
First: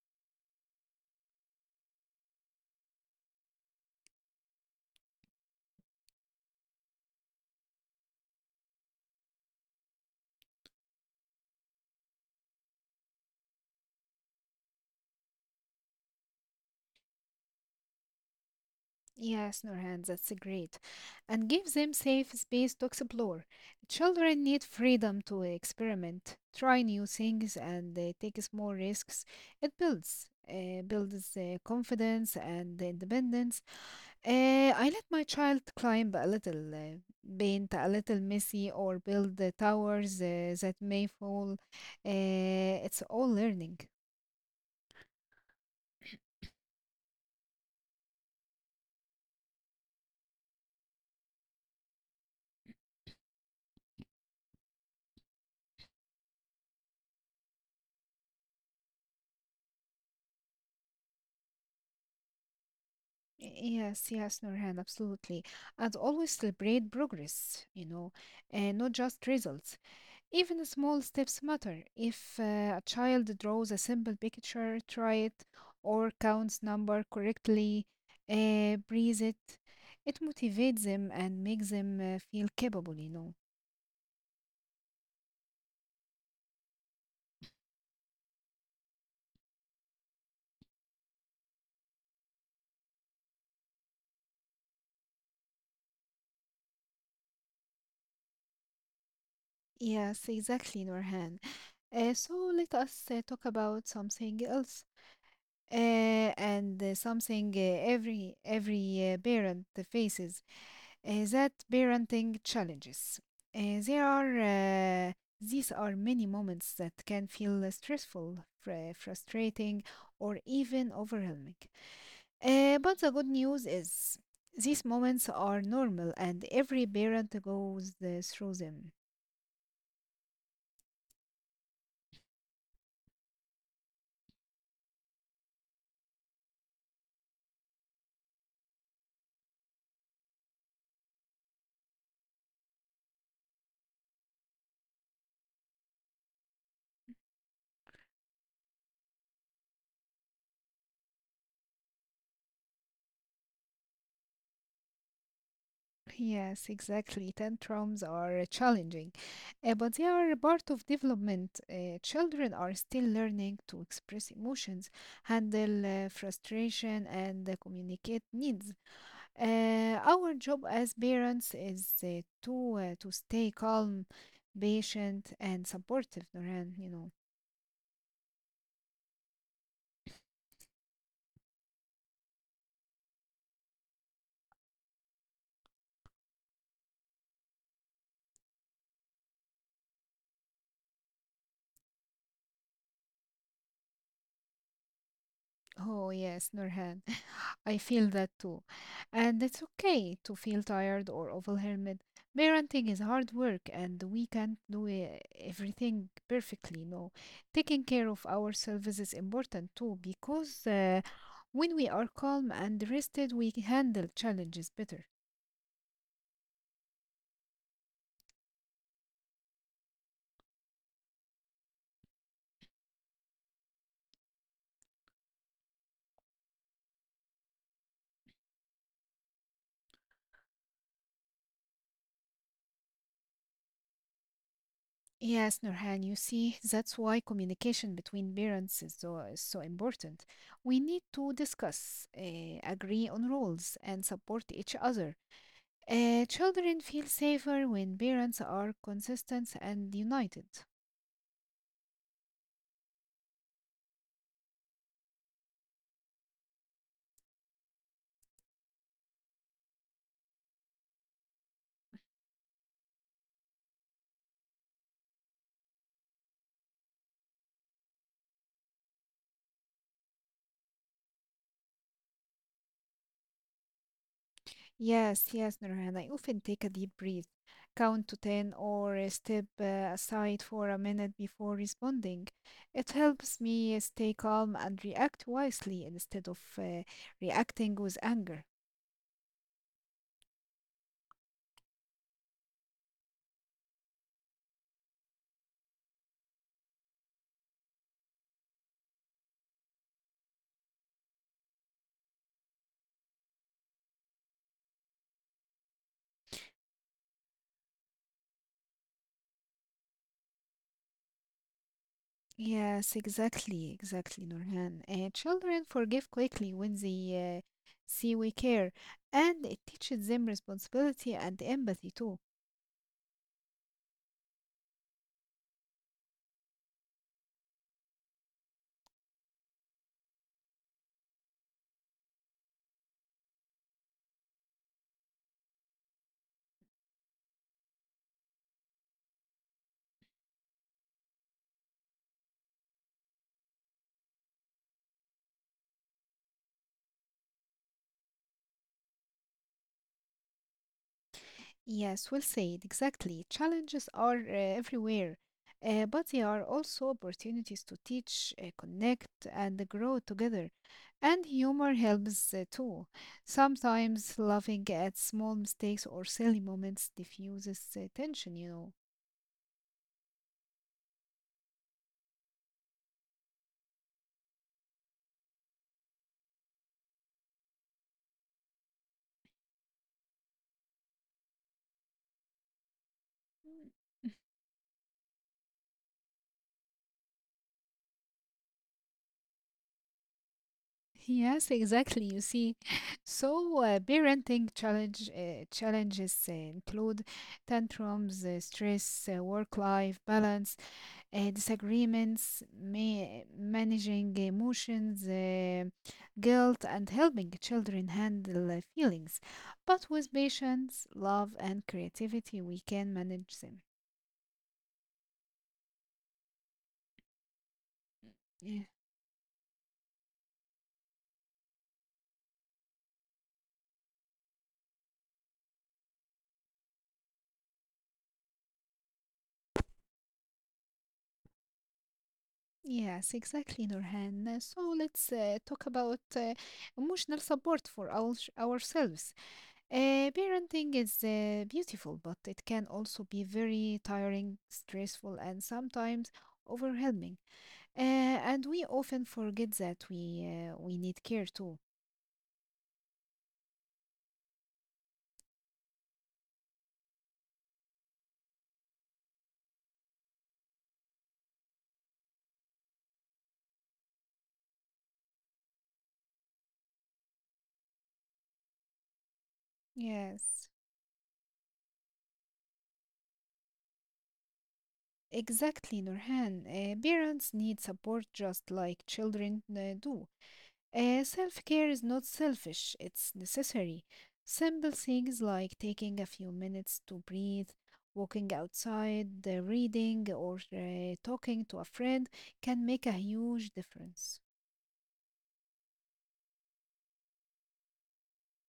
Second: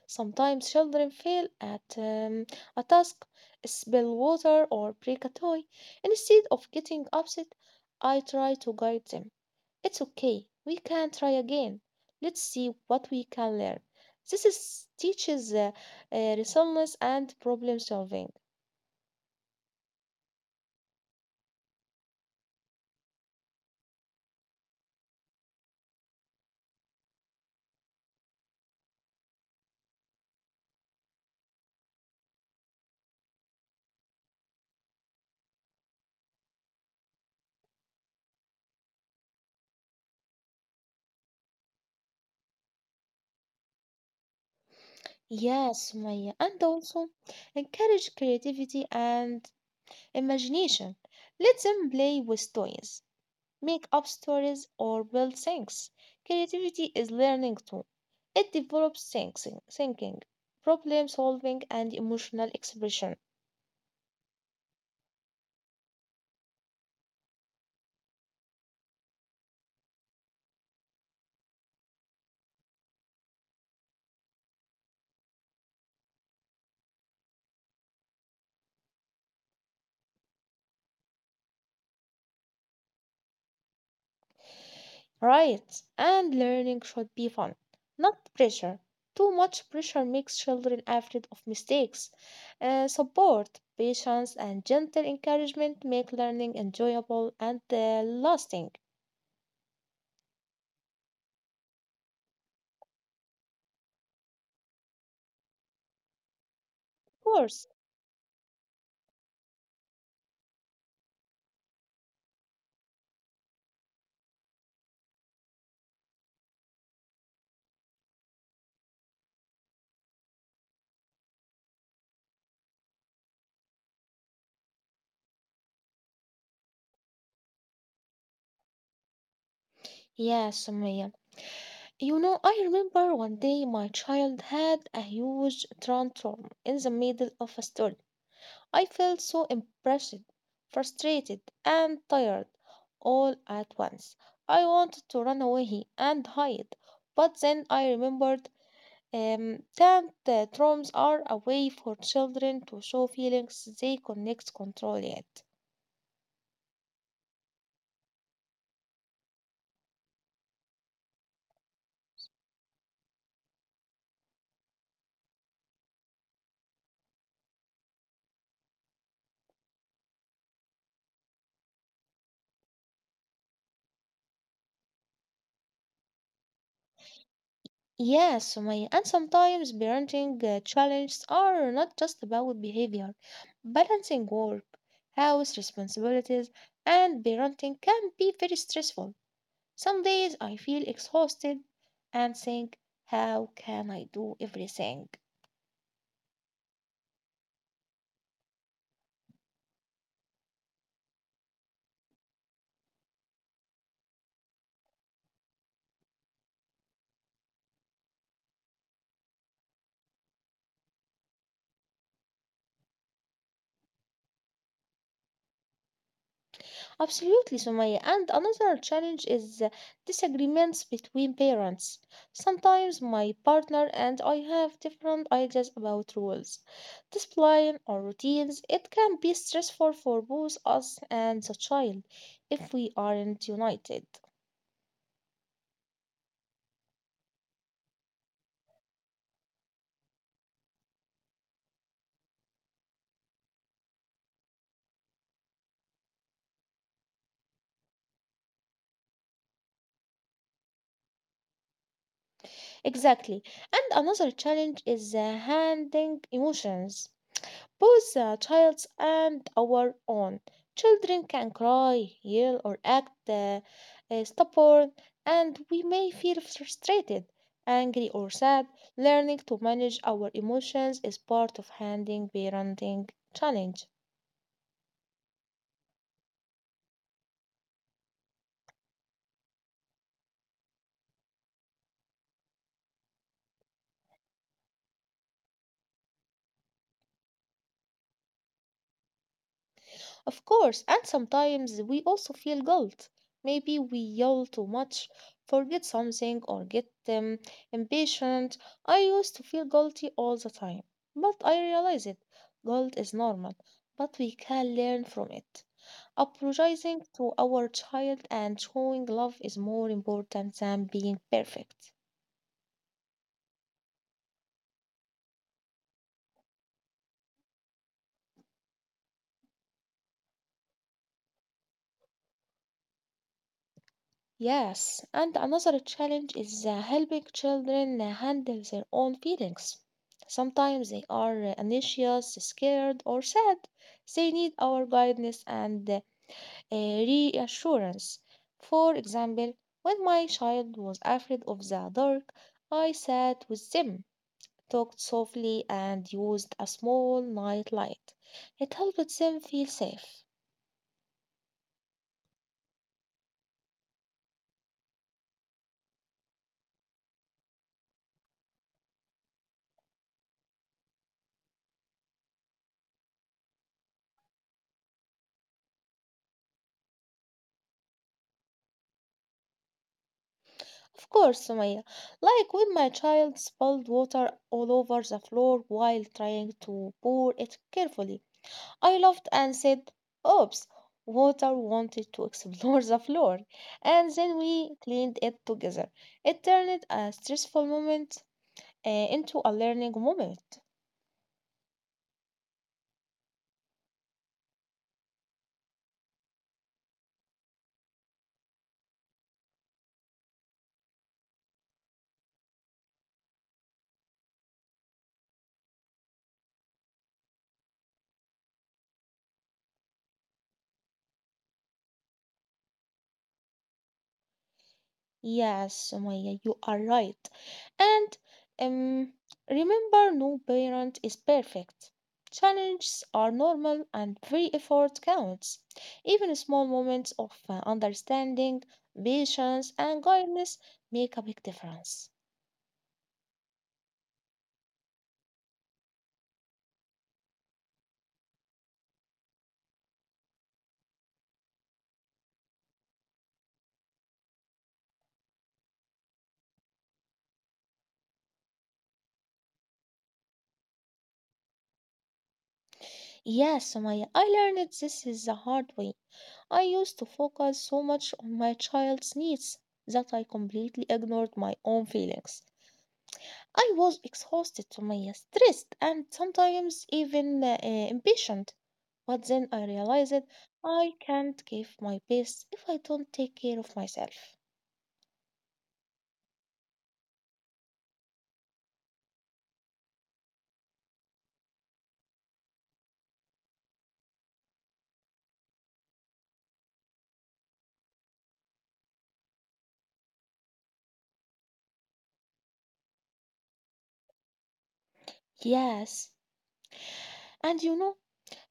Speaker 2: Sometimes children fail at a task, spill water, or break a toy. Instead of getting upset, I try to guide them. It's okay, we can try again. Let's see what we can learn. This teaches resilience and problem solving.
Speaker 1: Yes, Nurhan, that's great. And give them safe space to explore. Children need freedom to experiment, try new things, and take small risks. It builds confidence and independence. I let my child climb a little, paint a little messy, or build the towers that may fall. Uh, it's all learning.
Speaker 2: Yes, Sumaya, and also encourage creativity and imagination. Let them play with toys, make up stories, or build things. Creativity is learning too. It develops thinking, problem solving, and emotional expression.
Speaker 1: Yes, yes, Nurhan, absolutely. And always celebrate progress, you know, and not just results. Even small steps matter. If a child draws a simple picture, try it, or counts number correctly, breathe it, it motivates them and makes them feel capable, you know.
Speaker 2: Right, and learning should be fun, not pressure. Too much pressure makes children afraid of mistakes. Support, patience, and gentle encouragement make learning enjoyable and lasting.
Speaker 1: Yes, exactly, Nurhan. So let us talk about something else. And
Speaker 2: Of
Speaker 1: something
Speaker 2: course.
Speaker 1: every parent faces, that parenting challenges. There are uh, these are many moments that can feel stressful, frustrating, or even overwhelming. But the good news is these moments are normal, and every parent goes through them.
Speaker 2: Yes, Sumaya. You know, I remember one day my child had a huge tantrum in the middle of a story. I felt so impressed, frustrated, and tired all at once. I wanted to run away and hide, but then I remembered that tantrums are a way for children to show feelings they cannot control yet.
Speaker 1: Yes, exactly. Tantrums are challenging, but they are a part of development. Children are still learning to express emotions, handle frustration, and communicate needs. Our job as parents is to stay calm, patient, and supportive, Nurhan, you know.
Speaker 2: Yes, and sometimes parenting challenges are not just about behavior. Balancing work, house responsibilities, and parenting can be very stressful. Some days I feel exhausted and think, how can I do everything?
Speaker 1: Oh, yes, Nurhan. I feel that too. And it's okay to feel tired or overwhelmed. Parenting is hard work and we can't do everything perfectly. No, taking care of ourselves is important too because when we are calm and rested, we can handle challenges better.
Speaker 2: Absolutely, Sumaya. And another challenge is disagreements between parents. Sometimes my partner and I have different ideas about rules, discipline, or routines. It can be stressful for both us and the child if we aren't united.
Speaker 1: Yes, Nurhan, you see, that's why communication between parents is so important. We need to discuss, agree on roles, and support each other. Children feel safer when parents are consistent and united.
Speaker 2: Exactly. And another challenge is handling emotions, both the child's and our own. Children can cry, yell, or act stubborn, and we may feel frustrated, angry, or sad. Learning to manage our emotions is part of handling parenting challenge.
Speaker 1: Yes, yes, Nurhan. I often take a deep breath, count to 10, or step aside for a minute before responding. It helps me stay calm and react wisely instead of reacting with anger.
Speaker 2: Of course, and sometimes we also feel guilt. Maybe we yell too much, forget something, or get impatient. I used to feel guilty all the time, but I realize it. Guilt is normal, but we can learn from it. Apologizing to our child and showing love is more important than being perfect.
Speaker 1: Yes, exactly, exactly, Nurhan. Children forgive quickly when they see we care, and it teaches them responsibility and empathy too.
Speaker 2: Yes, and another challenge is helping children handle their own feelings. Sometimes they are anxious, scared, or sad. They need our guidance and reassurance. For example, when my child was afraid of the dark, I sat with them, talked softly, and used a small night light. It helped them feel safe.
Speaker 1: Yes, well said, exactly. Challenges are everywhere, but they are also opportunities to teach, connect, and grow together. And humor helps too. Sometimes laughing at small mistakes or silly moments diffuses tension, you know.
Speaker 2: Of course, Sumaya. Like when my child spilled water all over the floor while trying to pour it carefully. I laughed and said, "Oops, water wanted to explore the floor." And then we cleaned it together. It turned a stressful moment into a learning moment.
Speaker 1: Yes, exactly. You see, so parenting challenges include tantrums, stress, work-life balance, disagreements, managing emotions, guilt, and helping children handle feelings. But with patience, love, and creativity, we can manage them.
Speaker 2: Yes, Sumaya, you are right. And
Speaker 1: Yeah.
Speaker 2: um, remember, no parent is perfect. Challenges are normal and every effort counts. Even small moments of understanding, patience, and guidance make a big difference.
Speaker 1: Yes, exactly, Nurhan. So let's talk about emotional support for ourselves. Parenting is beautiful, but it can also be very tiring, stressful, and sometimes overwhelming. Uh, and we often forget that we need care too.
Speaker 2: Yes, Sumaya, I learned this is the hard way. I used to focus so much on my child's needs that I completely ignored my own feelings. I was exhausted, Sumaya, stressed, and sometimes even impatient. But then I realized
Speaker 1: Yes,
Speaker 2: I can't give my best if I don't take care of myself.
Speaker 1: exactly, Nurhan. Parents need support just like children do. Self care is not selfish, it's necessary. Simple things like taking a few minutes to breathe, walking outside, reading, or talking to a friend can make a huge difference.
Speaker 2: Yes, and you know,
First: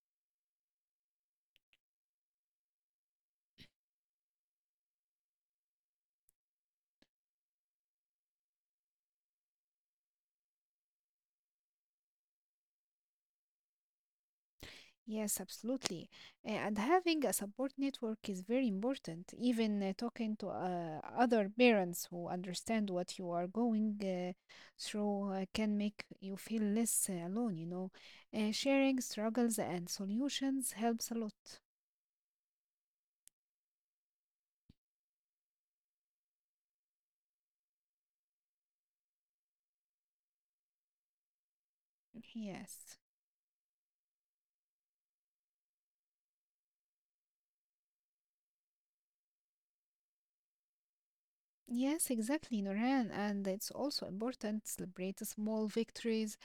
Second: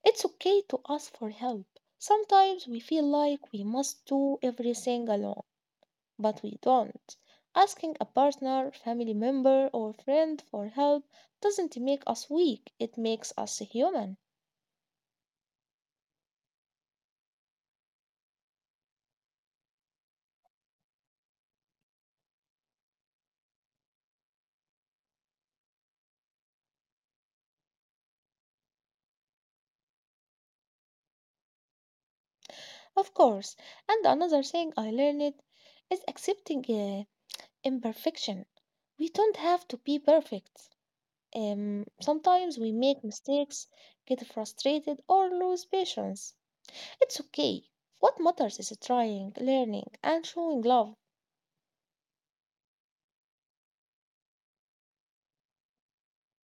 Speaker 2: it's okay to ask for help. Sometimes we feel like we must do everything alone, but we don't. Asking a partner, family member, or friend for help doesn't make us weak, it makes us human.
Speaker 1: Yes, absolutely. And having a support network is very important. Even talking to other parents who understand what you are going through can make you feel less alone, you know. Sharing struggles and solutions helps a lot.
Speaker 2: Of course. And another thing I learned is accepting imperfection. We don't have to be perfect. Sometimes we
Speaker 1: Yes.
Speaker 2: make mistakes, get frustrated, or lose patience. It's okay. What matters is trying, learning, and showing love.
Speaker 1: Yes, exactly, Noran. And it's also important to celebrate the small victories.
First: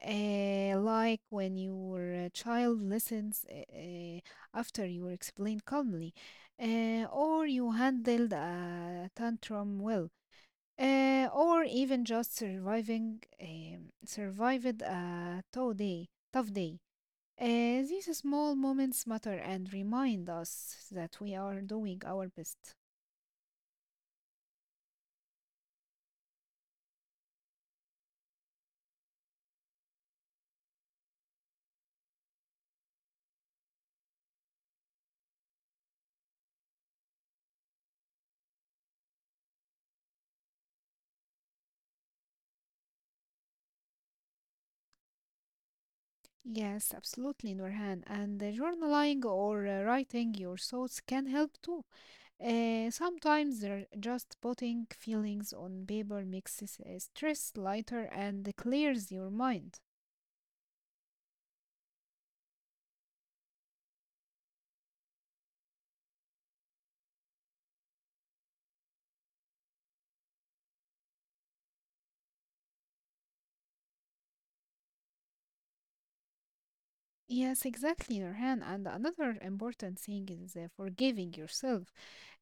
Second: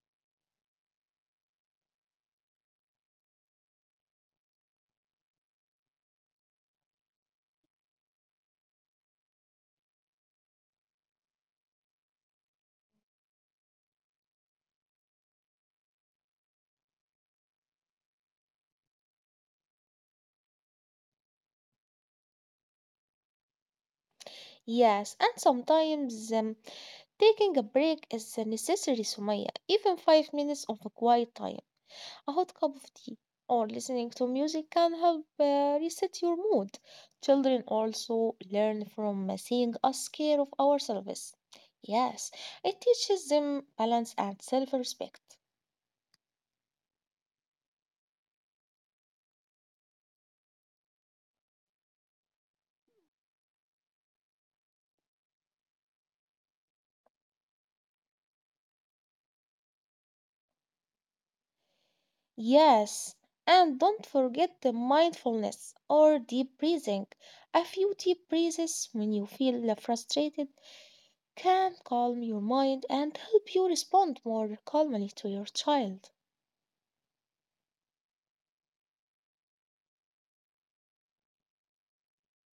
Speaker 1: Like when your child listens after you explain calmly, or you handled a tantrum well, or even just surviving survived a tough day. Tough day. Uh, these small moments matter and remind us that we are doing our best.
Speaker 2: Yes, and sometimes taking a break is necessary, Sumaya, even 5 minutes of a quiet time. A hot cup of tea or listening to music can help reset your mood. Children also learn from seeing us care of ourselves. Yes, it teaches them balance and self respect.
Speaker 1: Yes, absolutely, Nurhan. And journaling or writing your thoughts can help too. Sometimes they're just putting feelings on paper makes stress lighter and clears your mind.
Speaker 2: Yes, and don't forget the mindfulness or deep breathing. A few deep breaths when you feel frustrated can calm your mind and help you respond more calmly to your child.
Speaker 1: Yes, exactly, Nurhan. And another important thing is forgiving yourself.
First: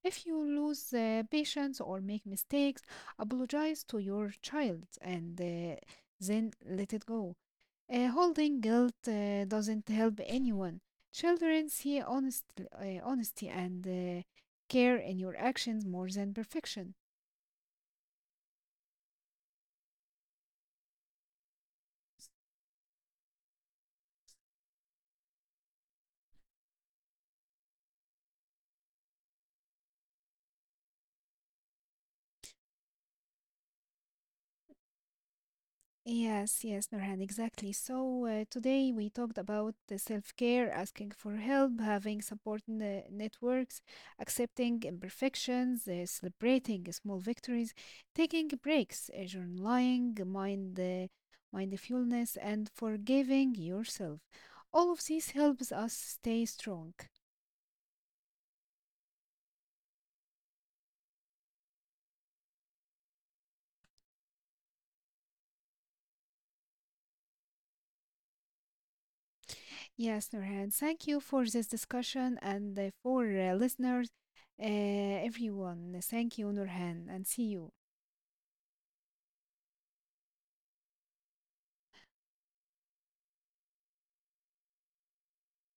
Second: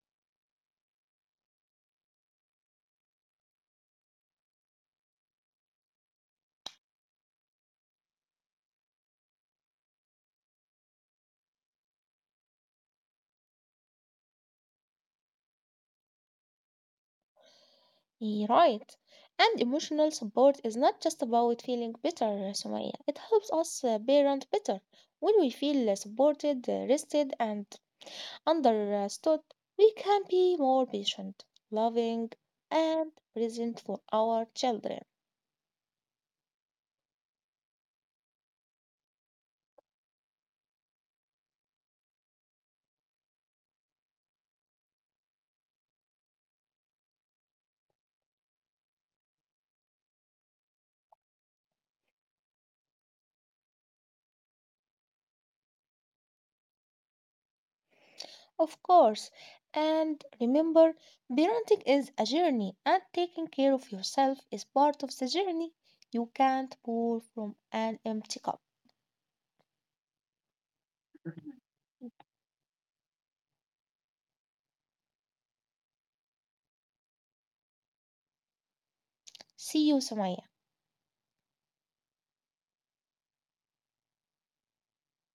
Speaker 1: If you lose patience or make mistakes, apologize to your child and then let it go. Holding guilt doesn't help anyone. Children see honesty and care in your actions more than perfection.
Speaker 2: Yeah, right. And emotional support is not just about feeling better, Sumaya. It helps us parent better. When we feel supported, rested, and understood, we can be more patient, loving, and present for our children.
Speaker 1: Yes, yes, Nurhan, exactly. So today we talked about the self-care, asking for help, having support networks, accepting imperfections, celebrating small victories, taking breaks, journaling, mindfulness, and forgiving yourself. All of these helps us stay strong.
Speaker 2: Of course. And remember, parenting is a journey, and taking care of yourself is part of the journey. You can't pour from an empty cup.
Speaker 1: Yes, Nurhan, thank you for this discussion and for listeners, everyone. Thank you, Nurhan, and see you.
Speaker 2: See you, Sumaya.